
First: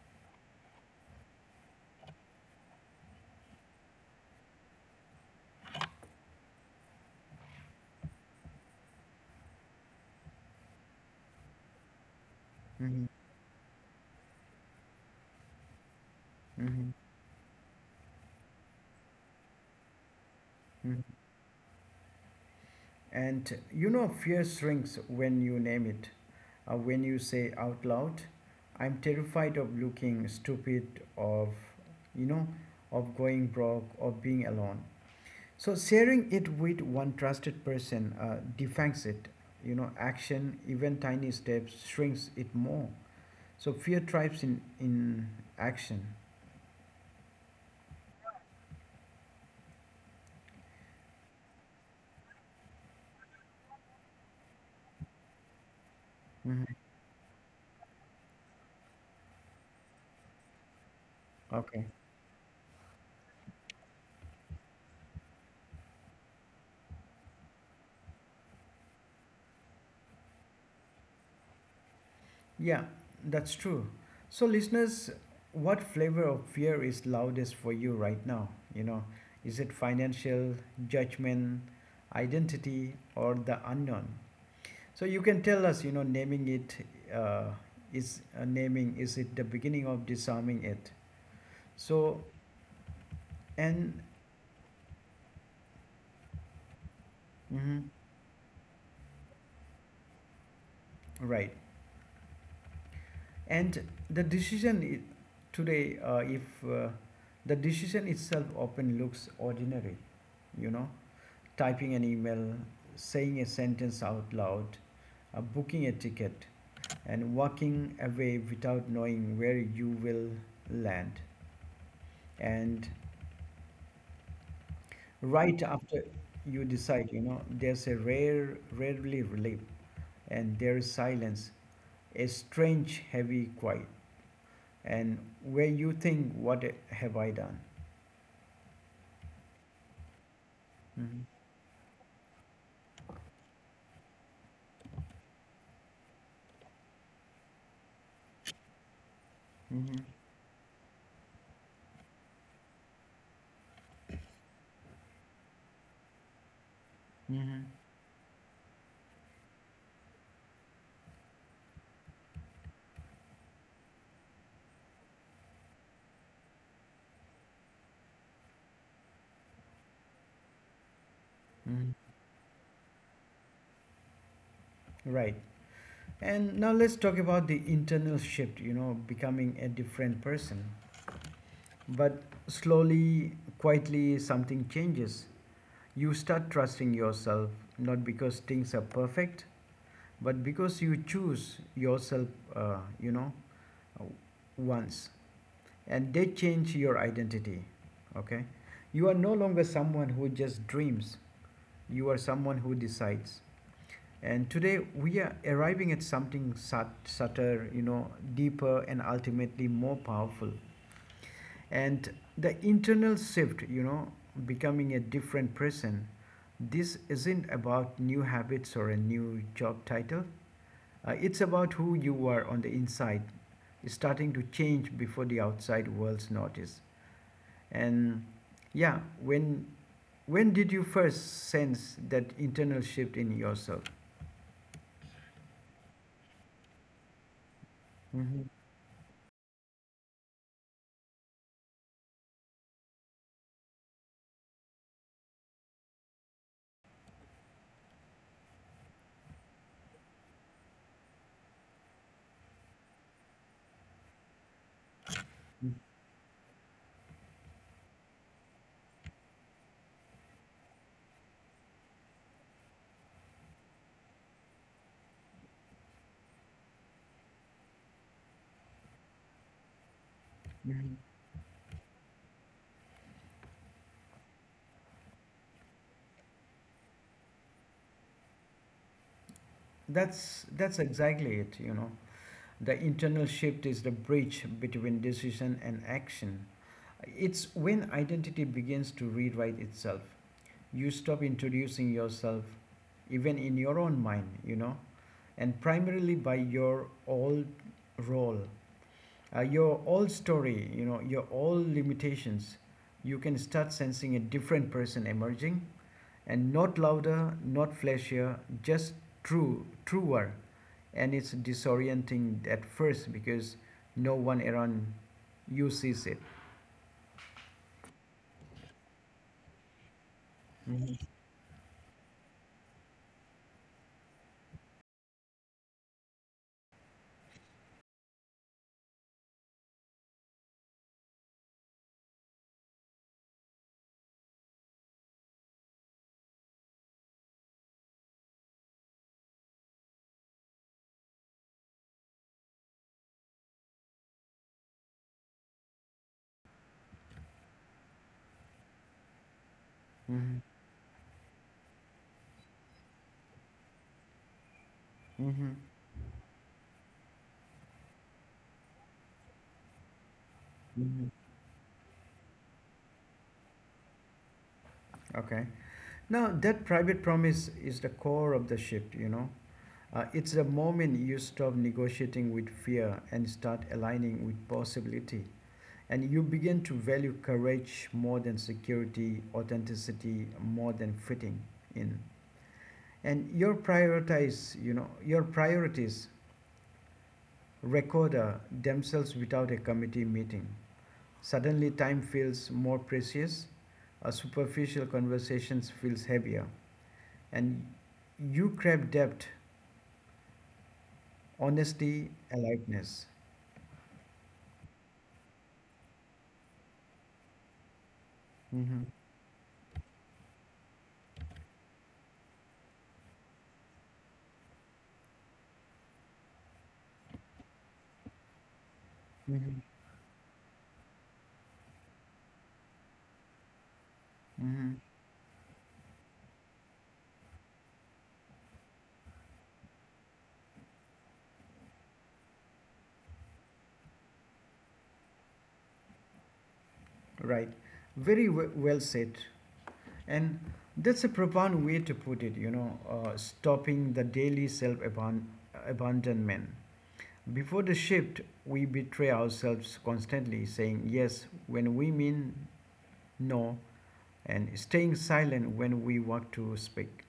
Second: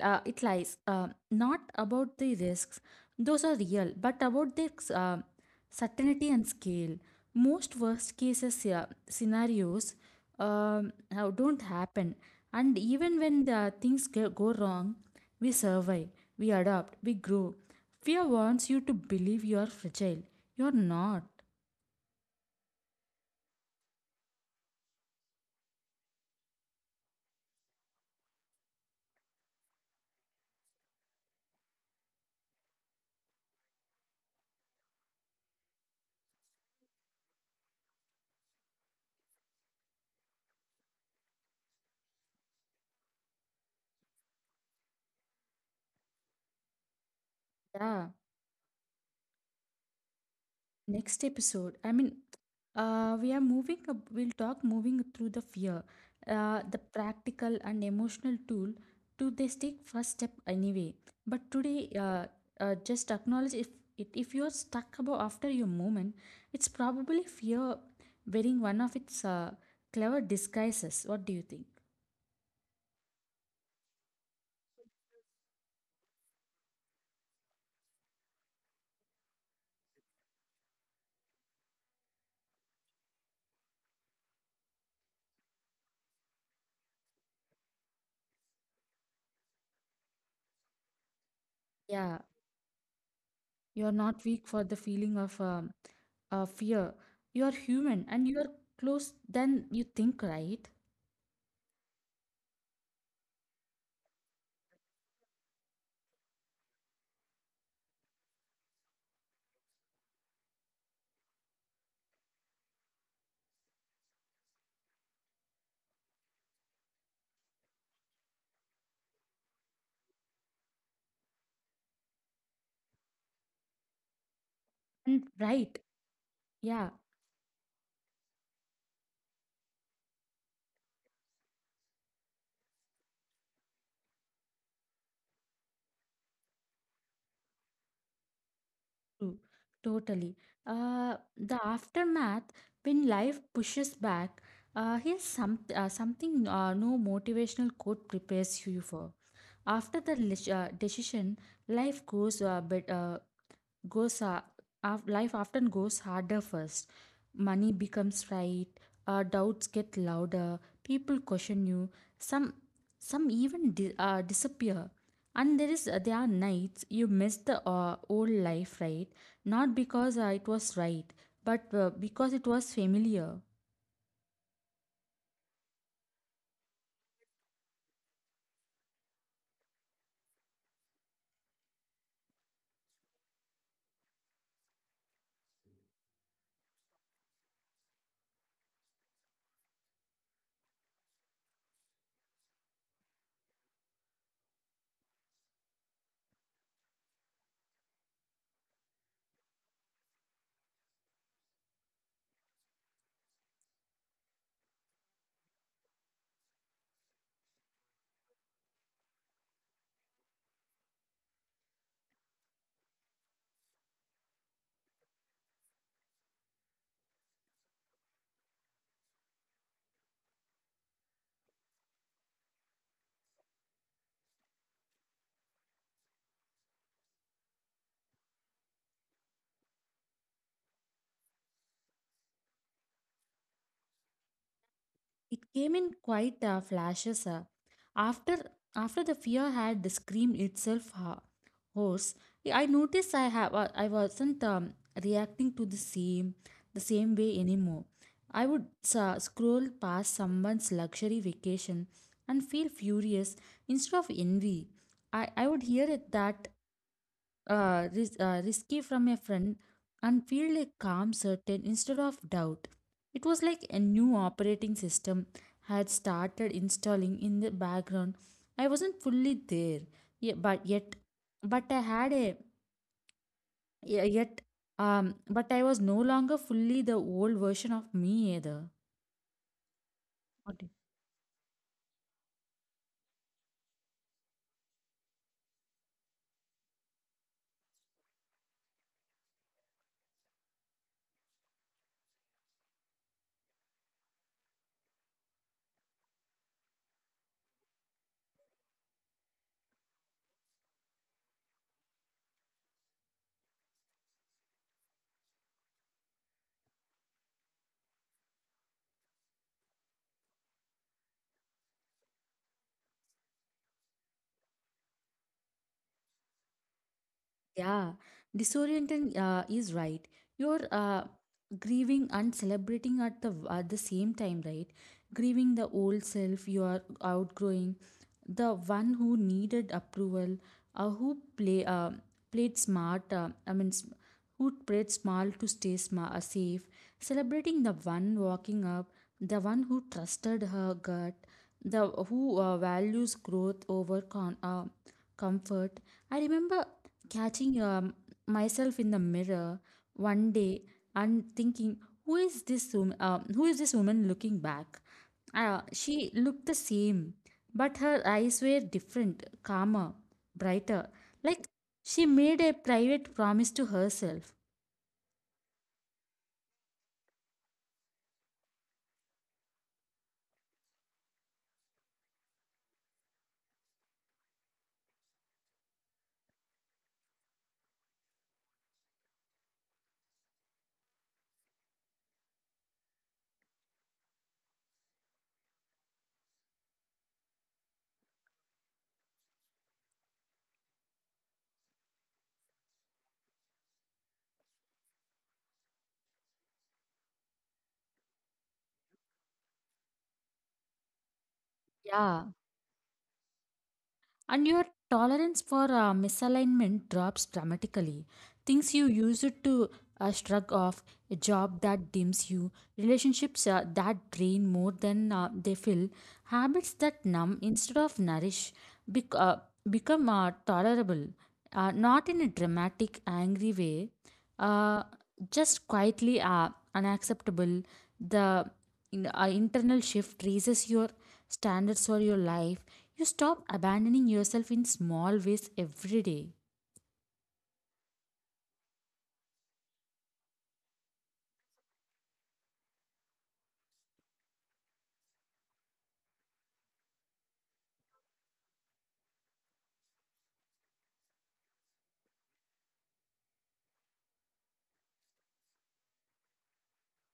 It lies not about the risks, those are real, but about their certainty and scale. Most worst cases scenarios how don't happen, and
Mhm,
even when the things go wrong, we survive, we
mhm,
adapt, we grow. Fear wants you to believe you are fragile. You're
mhm.
not.
And fear shrinks when you name it. When you say out loud, I'm terrified of looking stupid, of, you know, of going broke, of being alone. So sharing it with one trusted person defangs it. You know, action, even tiny steps, shrinks it more. So fear thrives in action.
Yeah. Next episode, I mean, we'll talk moving through the fear, the
Mhm.
practical and emotional tool to this take first step anyway. But today,
Okay.
just acknowledge if if you're stuck about after your moment, it's probably fear wearing one of its clever disguises. What do you think?
Yeah, that's true. So, listeners, what flavor of fear is loudest for you right now? You know, is it financial, judgment, identity, or the unknown? So, you can tell us, naming it uh, is it the beginning of disarming it?
Yeah,
So,
you're
and
not weak for the feeling of fear. You're
mhm,
human and you're close than you think, right?
right, and the decision I- today, if the decision itself often looks ordinary, you know, typing an email, saying a sentence out loud, booking a ticket, and walking away without knowing where you will land. And
And
right
right.
after you
Yeah,
decide, there's a rare, rarely relief, and there is silence, a strange, heavy quiet. And where you think, what have I done?
true. Totally.
Mm-hmm.
The aftermath, when life pushes back, here's something no motivational quote prepares you for.
Mm-hmm.
After the decision, life goes goes uh, life often goes harder first.
Mm-hmm.
Money becomes right, doubts get louder, people question you, some some even disappear. And there are nights you miss the old life, right? Not because it was right, but
Mm-hmm.
because it was familiar.
Right. And now let's talk about the internal shift, becoming a different person. But slowly, quietly, something changes. You start trusting yourself, not because things are perfect, but because you choose yourself, uh, you know, once. And they change your identity, okay? You are no longer someone who just dreams. You are someone who decides. And today we are arriving at something subtler, deeper and ultimately more powerful. And the internal shift, becoming a different person. This isn't about new habits or a new job title. It's about who you are on the inside, starting to change before the outside world's notice. And yeah, when did you first sense that internal shift in yourself?
It came in quite flashes. Uh,
Mm-hmm.
after the fear had screamed itself hoarse, I noticed I wasn't reacting to the same way anymore. I would scroll past someone's luxury vacation and feel furious instead of envy. I would hear it that risky from a friend and feel a calm certain instead of doubt. It was like a new operating system had started installing in the background. I wasn't fully there, ye- but yet,
Mhm.
but I had a yet, but I was no longer fully the old version of me either.
That's exactly it, you know. The internal shift is the bridge between decision and action. It's when identity begins to rewrite itself. You stop introducing yourself even in your own mind, and primarily by your old role, your old story, your old limitations. You can start sensing a different person emerging, and not louder, not flashier, just truer. And it's disorienting at first because no one around you sees it.
Yeah, disorienting is right. You're grieving and celebrating at the same time, right? Grieving the old self you are outgrowing, the one who needed approval, who play played smart, who played small to stay safe, celebrating the one walking up, the one who trusted her gut, the who values growth over comfort. I remember catching myself in the mirror one
Hmm.
day and thinking who is this woman, looking back.
Hmm.
Ah, she looked the same, but her eyes were different, calmer, brighter. Like she made a private promise to herself.
Okay. Now that private promise is the core of the shift. You know, it's the moment you stop negotiating with fear and start aligning with possibility, and you begin to value courage more than security, authenticity more than fitting in, and your prioritize. You know, your priorities record themselves without a committee meeting. Suddenly, time feels more precious, a superficial conversation feels heavier, and you crave depth, honesty,
Yeah.
aliveness.
And your tolerance for misalignment drops dramatically. Things
Mm-hmm.
you use it to shrug off, a job that dims you, relationships that drain more than they fill, habits that numb instead of nourish bec- uh,
Mm-hmm.
become tolerable, not in a dramatic, angry way,
Mm-hmm.
uh, just quietly unacceptable. The internal shift raises your standards for your life. You stop abandoning yourself in small ways every day.
Right. Very well said. And that's a profound way to put it, stopping the daily self abandonment. Before the shift, we betray ourselves constantly, saying yes when we mean no and staying silent when we want to speak.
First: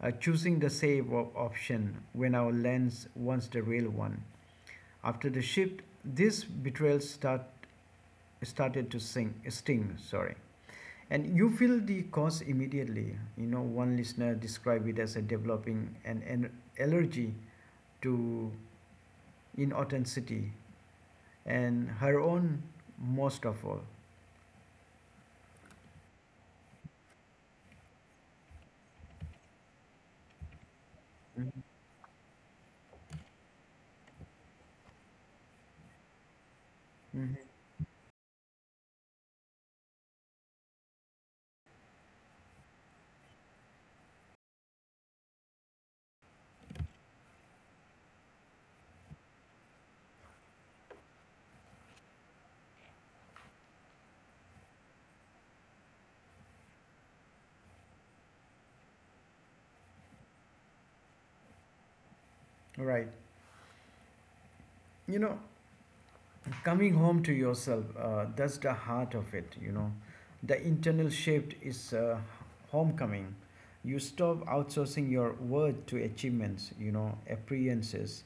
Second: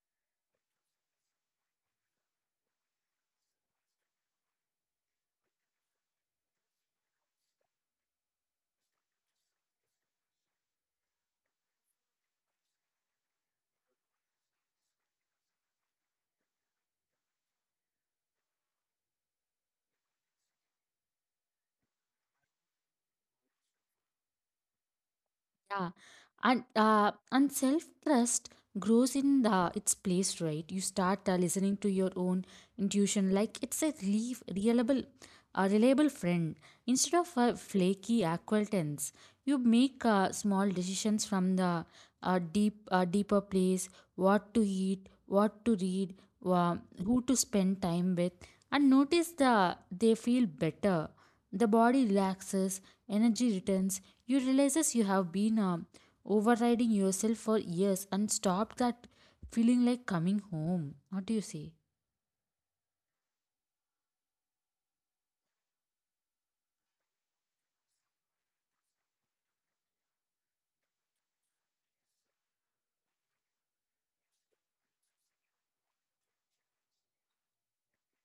Choosing the save option when our lens wants the real one. After the shift, started to sting. Sorry, and you feel the cause immediately. You know, one listener described it as a developing an allergy to inauthenticity and her own most of all.
Yeah, and self trust grows in the its place, right? You start listening to your own intuition like it's a reliable a reliable friend instead of
Mhm.
a flaky acquaintance. You make small decisions from the deeper place. What to eat, what to read, uh, who to spend time with, and notice the they feel better. The body relaxes, energy returns, you realizes you have been overriding yourself for years and stop that feeling like coming home. What do you say?
Right. You know, coming home to yourself, that's the heart of it, you know. The internal shift is, homecoming. You stop outsourcing your worth to achievements, you know, appearances,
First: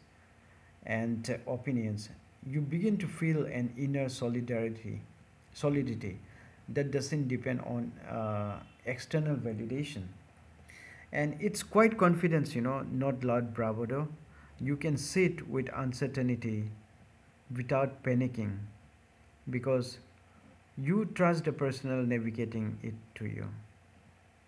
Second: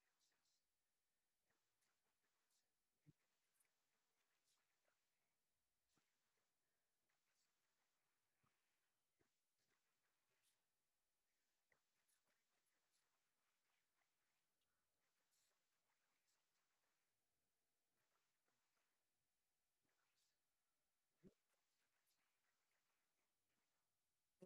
and opinions. You begin to feel an inner solidarity solidity that doesn't depend on external validation. And it's quite confidence, you know, not loud bravado. You can sit with uncertainty without panicking, because you trust a personal navigating it to you.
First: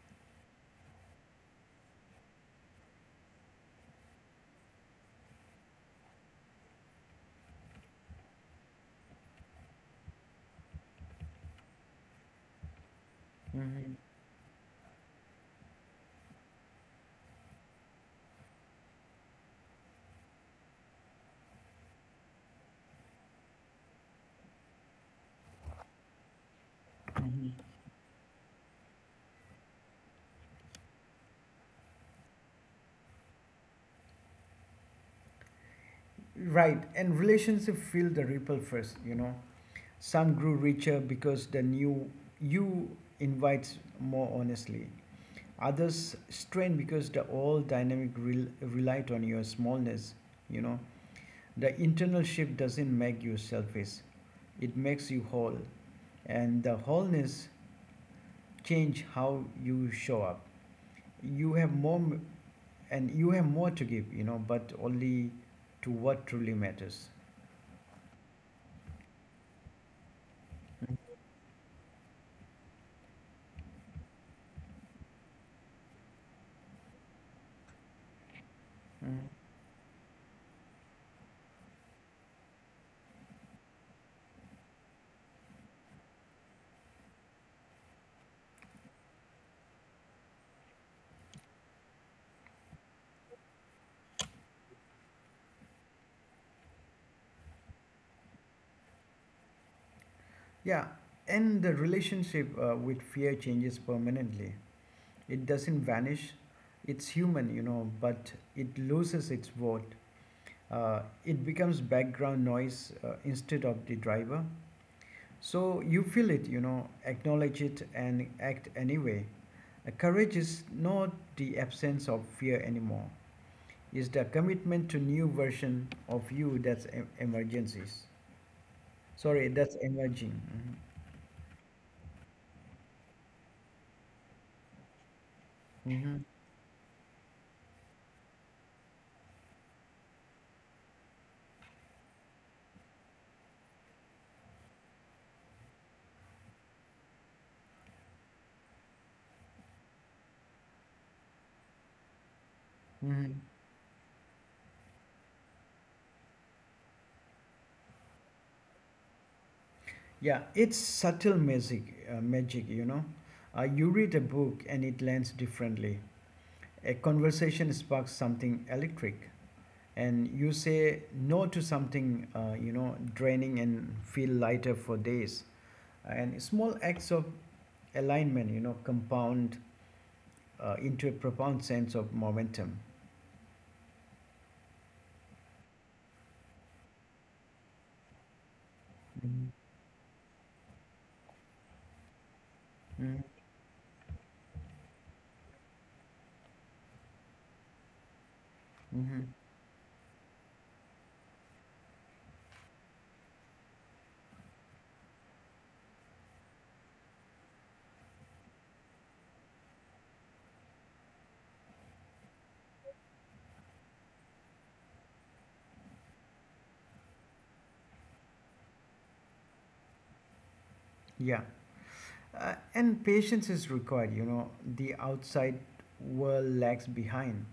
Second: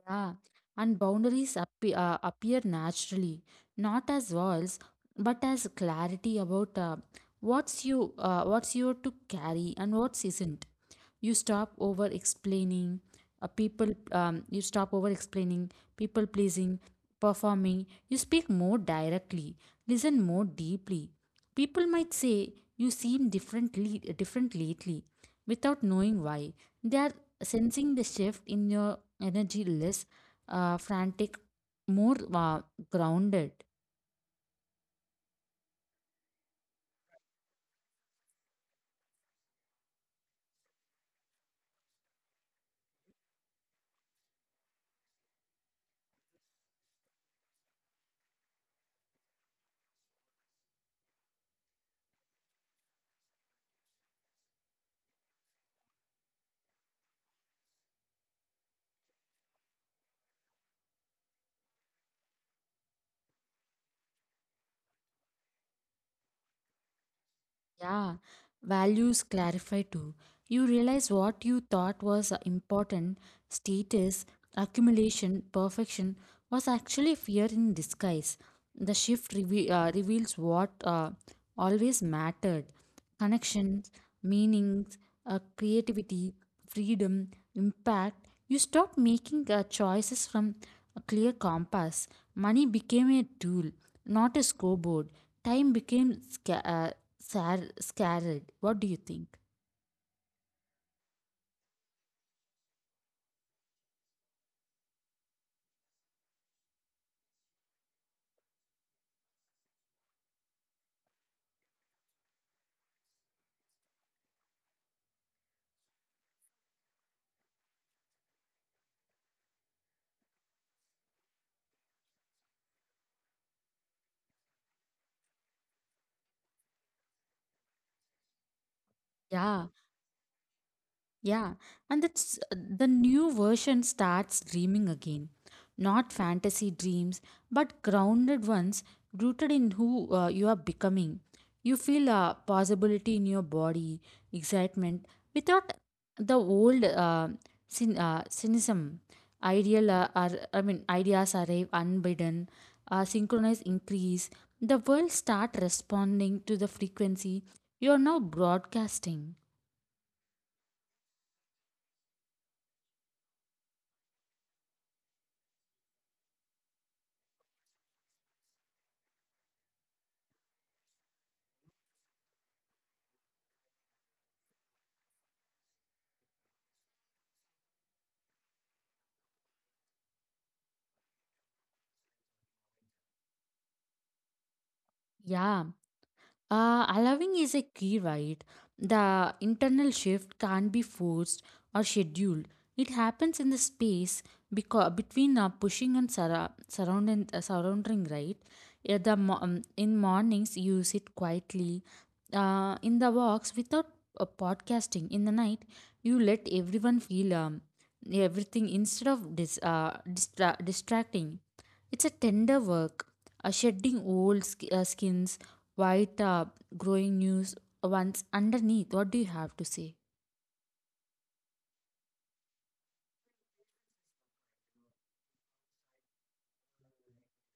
Yeah. And boundaries appear naturally, not as walls, but as clarity about what's you to carry and what's isn't. You stop over explaining people
Mhm.
you stop over explaining, people pleasing, performing. You speak more directly, listen more deeply. People might say you seem different lately without knowing why. They are
Mhm.
sensing the shift in your energy, less frantic, more grounded.
Right, and relationship feel the ripple first, you know. Some grew richer because the new you invites more honestly. Others strained because the old dynamic relied on your smallness, you know. The internal shift doesn't make you selfish, it makes you whole. And the wholeness change how you show up. You have more, and you have more to give, but only to what truly matters.
Yeah, values clarify too. You realize what you thought was important, status, accumulation, perfection, was actually fear in disguise. The
Mm.
shift reveals what always mattered: connections, meanings, creativity, freedom, impact. You stopped making choices from a clear compass. Money became a tool, not a scoreboard. Time became scared. What do you think?
Yeah, and the relationship with fear changes permanently. It doesn't vanish, it's human, you know, but it loses its vote. It becomes background noise instead of the driver. So you feel it, you know, acknowledge it, and act anyway. Courage is not the absence of fear anymore, is the commitment to new version of you that's em- emergencies. Sorry,
Yeah.
that's emerging.
Yeah, and it's the new version starts dreaming again.
Hmm.
Not
Hmm.
fantasy dreams, but grounded ones rooted in who you are becoming. You feel a possibility in your body, excitement, without the old cynicism. I mean, ideas arrive unbidden,
Hmm.
synchronized increase. The world start responding to the frequency you are now broadcasting.
Yeah, it's subtle magic, you know. You read a book and it lands differently. A conversation sparks something electric, and you say no to something, you know, draining, and feel lighter for days. And small acts of alignment, you know, compound into a profound sense of momentum.
Yeah. Allowing is a key, right? The
Mhm.
internal shift can't be forced or scheduled. It
Mhm.
happens in the space because between pushing and surrounding, surrounding, right? Yeah, the
Hmm.
in mornings you sit quietly, in the walks without podcasting. In the night you let everyone feel everything instead of distracting. It's a tender work, a shedding old skins, white growing news once underneath. What do you have to say?
Yeah. And patience is required, you know. The outside world lags behind.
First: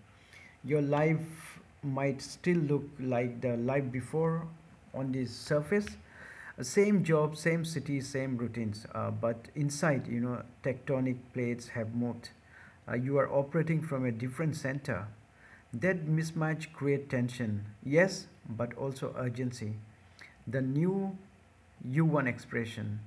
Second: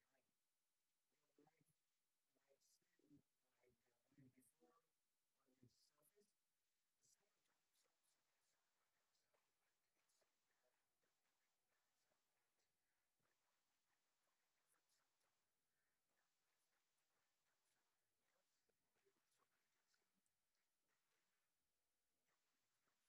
Your life might still look like the life before on the surface. Same job, same city, same routines. But inside, you know, tectonic plates have moved. You are operating from a different center. That mismatch create tension, yes, but also urgency. The new U1 expression.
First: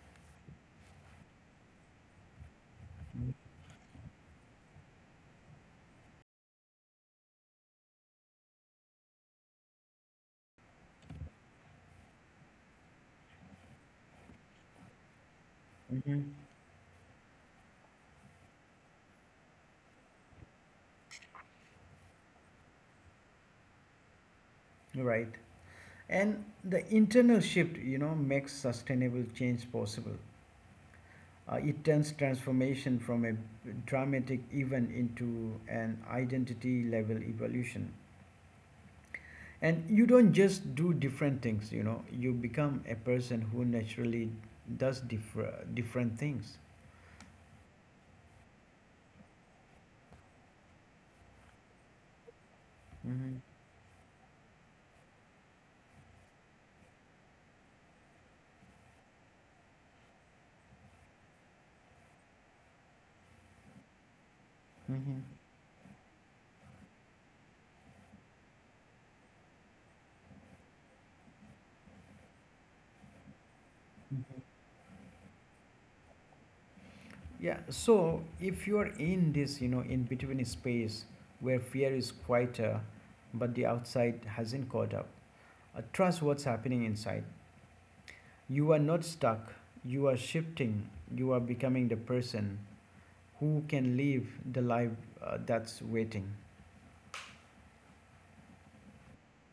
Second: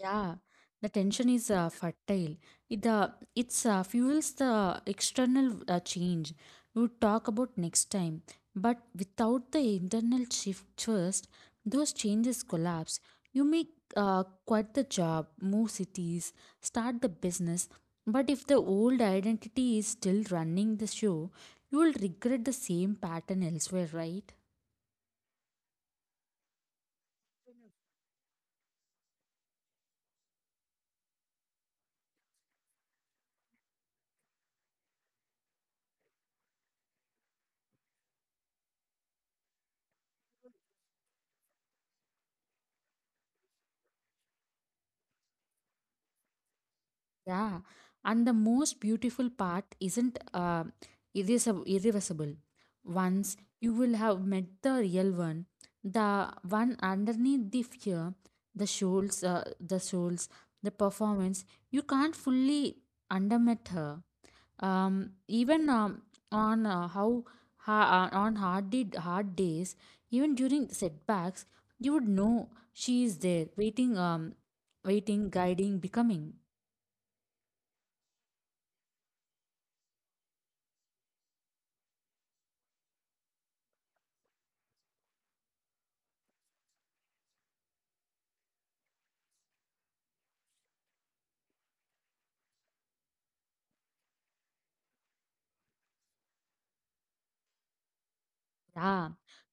Yeah, the tension is fertile. It it's fuels the external change. We'll talk about next time. But without the internal shift first, those changes collapse. You may quit the job, move
Hmm.
cities, start the business. But if the old identity is still running the show, you will regret the same pattern elsewhere, right?
Right. And the internal shift, you know, makes sustainable change possible. It turns transformation from a dramatic event into an identity level evolution. And you don't just do different things, you know, you become a person who naturally different things.
Yeah, and the most beautiful part isn't irreversible. Once
Hmm.
you will have met the real one, the one underneath the fear, the souls, the performance, you can't fully undermate her.
Hmm.
Even on how ha- on hard did hard days, even during setbacks, you would know she is there, waiting, waiting, guiding, becoming.
Yeah, so if you are in this, you know, in between space where fear is quieter, but the outside hasn't caught up, trust what's happening inside. You are not stuck, you are shifting, you are becoming the person who can live the life that's waiting.
Yeah.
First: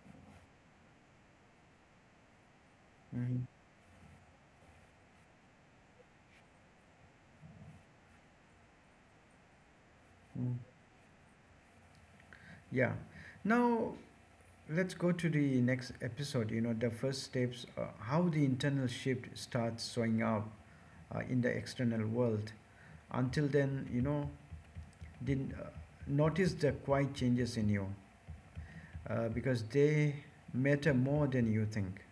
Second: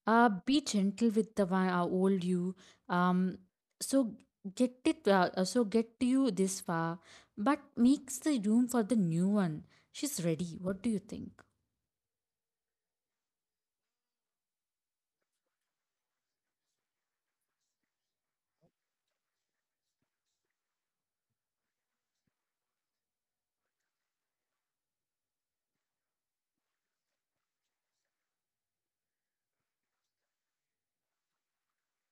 Be gentle with the old you. Um,
Mhm.
so get it. So get to you this far, but makes the room for the new one. She's ready.
Mm.
What do you think?
Yeah. Now, let's go to the next episode, you know, the first steps, how the internal shift starts showing up in the external world. Until then, you know, did notice the quiet changes in you because they matter more than you think.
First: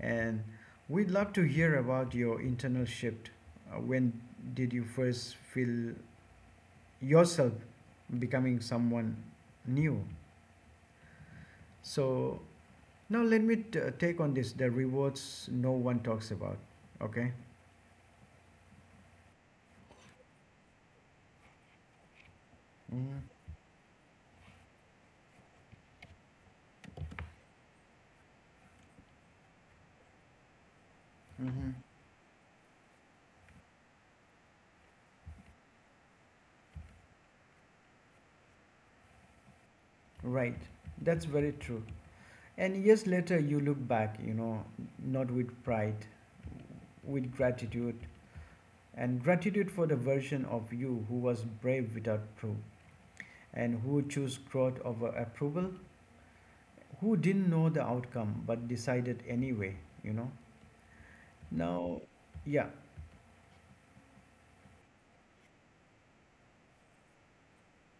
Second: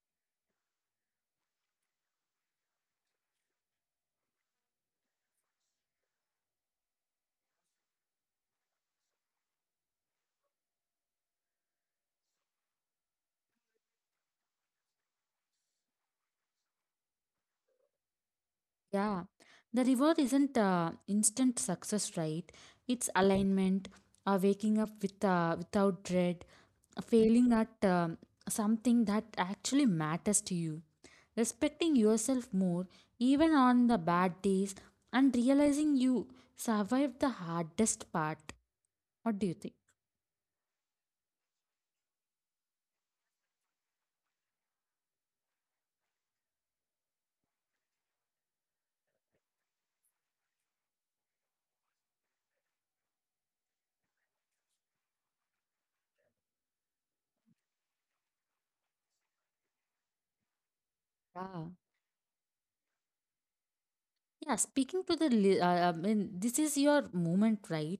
And we'd love to hear about your internal shift. When did you first feel yourself becoming someone new? So now let me take on this the rewards no one talks about. Okay.
Yeah, the reward isn't instant success, right? It's
Mm-hmm.
alignment, waking up with without dread, failing at something that actually matters to you,
Mm-hmm.
respecting yourself more even on the bad days, and realizing you survived the hardest part. What do you think?
Right. That's very true. And years later, you look back, you know, not with pride, with gratitude, and gratitude for the version of you who was brave without proof, and who chose growth over approval, who didn't know the outcome but decided anyway, you know.
Yeah.
Now, yeah,
Yeah, speaking to the, I mean, this is your moment, right?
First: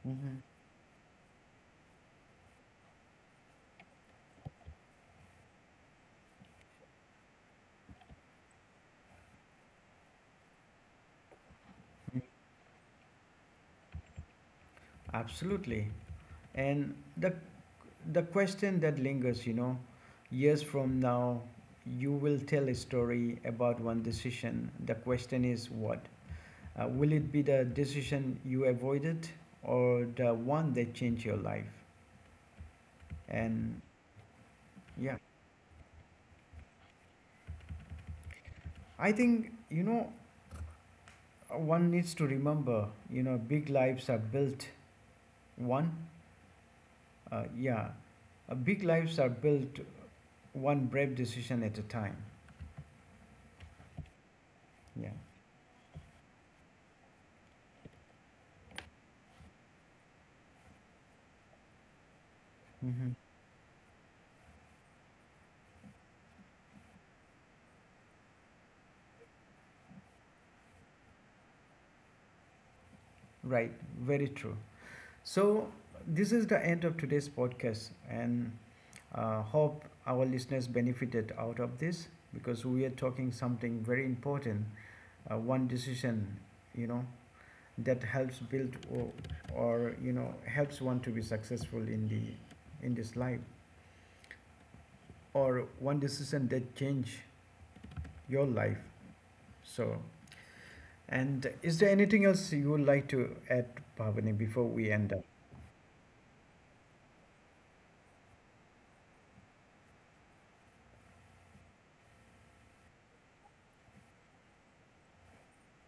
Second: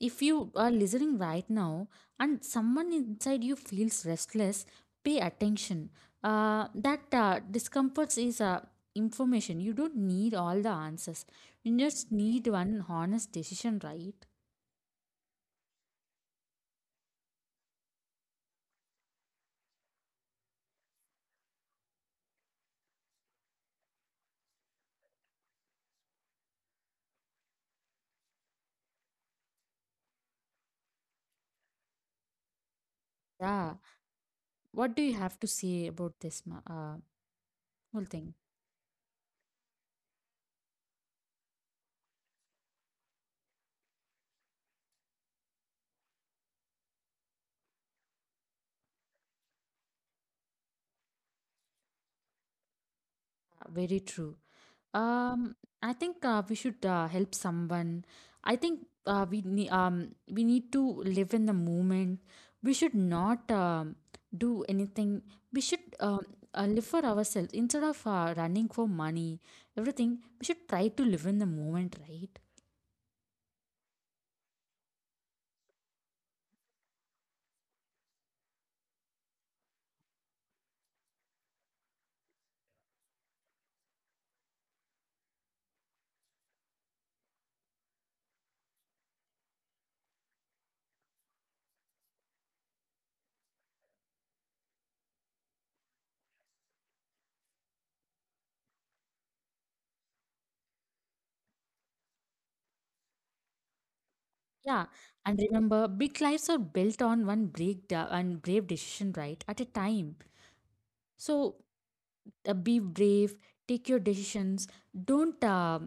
If
mhm,
you are listening right now and someone inside you feels restless, pay attention. That discomfort is information. You don't need all the answers. You just need one honest decision, right?
absolutely. And the question that lingers, you know, years from now, you will tell a story about one decision. The question is what? Will it be the decision you avoided or the one that changed your life?
Yeah.
And
What do
yeah,
you have to say about this whole thing?
I think, you know, one needs to remember, you know, one, uh, yeah, big lives are built one brave decision at a time.
Very true.
Yeah.
Um, I think we should help someone. I think we need to live in the moment. We should
Hmm.
not um do anything. We should live for ourselves instead of running for money. Everything we should try to live in the moment, right?
Right. Very true. So, this is the end of today's podcast, and hope our listeners benefited out of this, because we are talking something very important. One decision, you know, that helps build, or, you know, helps one to be successful in the in this life, or one decision that change your life. So, and is there anything else you would like to add, Bhavani, before
Yeah,
we end up?
and remember, big lives are built on one break and brave decision, right? At a time. So be brave, take your decisions, don't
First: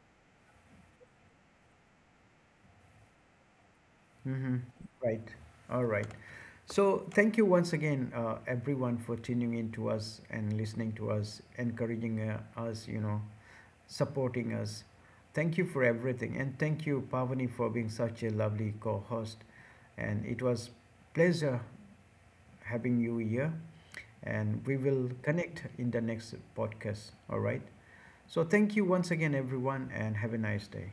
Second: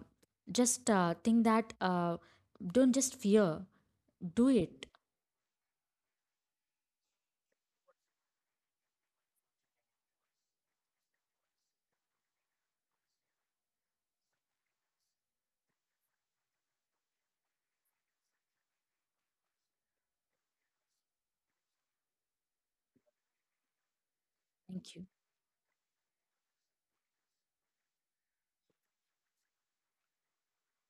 just think that don't just fear, do
Mm-hmm.
it.
Right. All right. So thank you once again, everyone, for tuning in to us and listening to us, encouraging us, you know, supporting us. Thank you for everything, and thank you, Pavani, for being such a lovely co-host. And it was pleasure having you here. And we
Thank you.
will connect in the next podcast. All right. So thank you once again, everyone, and have a nice day.